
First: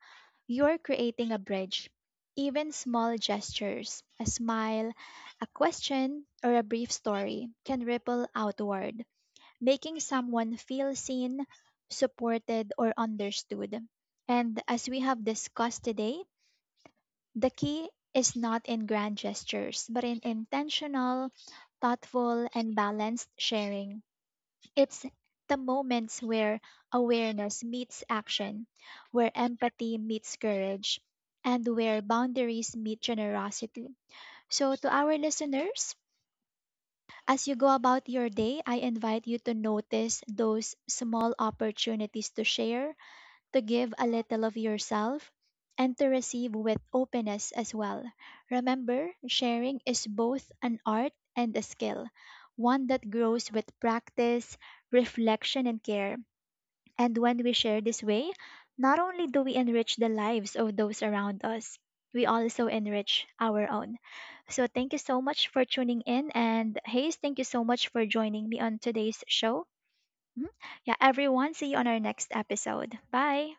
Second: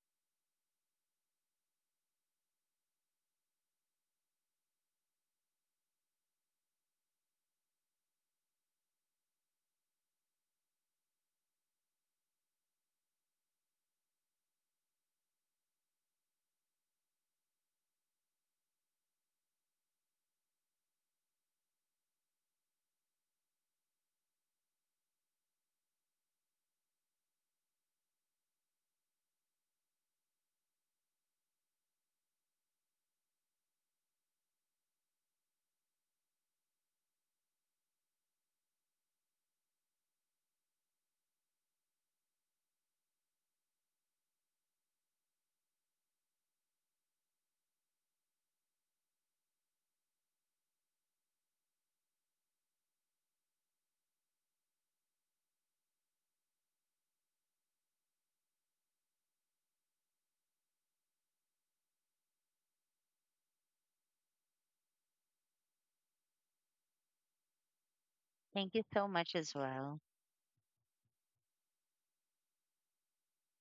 Speaker 1: you're creating a bridge. Even small gestures, a smile, a question, or a brief story can ripple outward making someone feel seen, supported, or understood. And as we have discussed today, the key is not in grand gestures, but in intentional, thoughtful, and balanced sharing. It's the moments where awareness meets action, where empathy meets courage, and where boundaries meet generosity. So, to our listeners, as you go about your day, I invite you to notice those small opportunities to share, to give a little of yourself, and to receive with openness as well. Remember, sharing is both an art and a skill, one that grows with practice, reflection, and care. And when we share this way, not only do we enrich the lives of those around us, we also enrich our own. So thank you so much for tuning in. And Hayes, thank you so much for joining me
Speaker 2: Thank
Speaker 1: on
Speaker 2: you so
Speaker 1: today's
Speaker 2: much as
Speaker 1: show.
Speaker 2: well.
Speaker 1: Mhm. Yeah, everyone, see you on our next episode. Bye.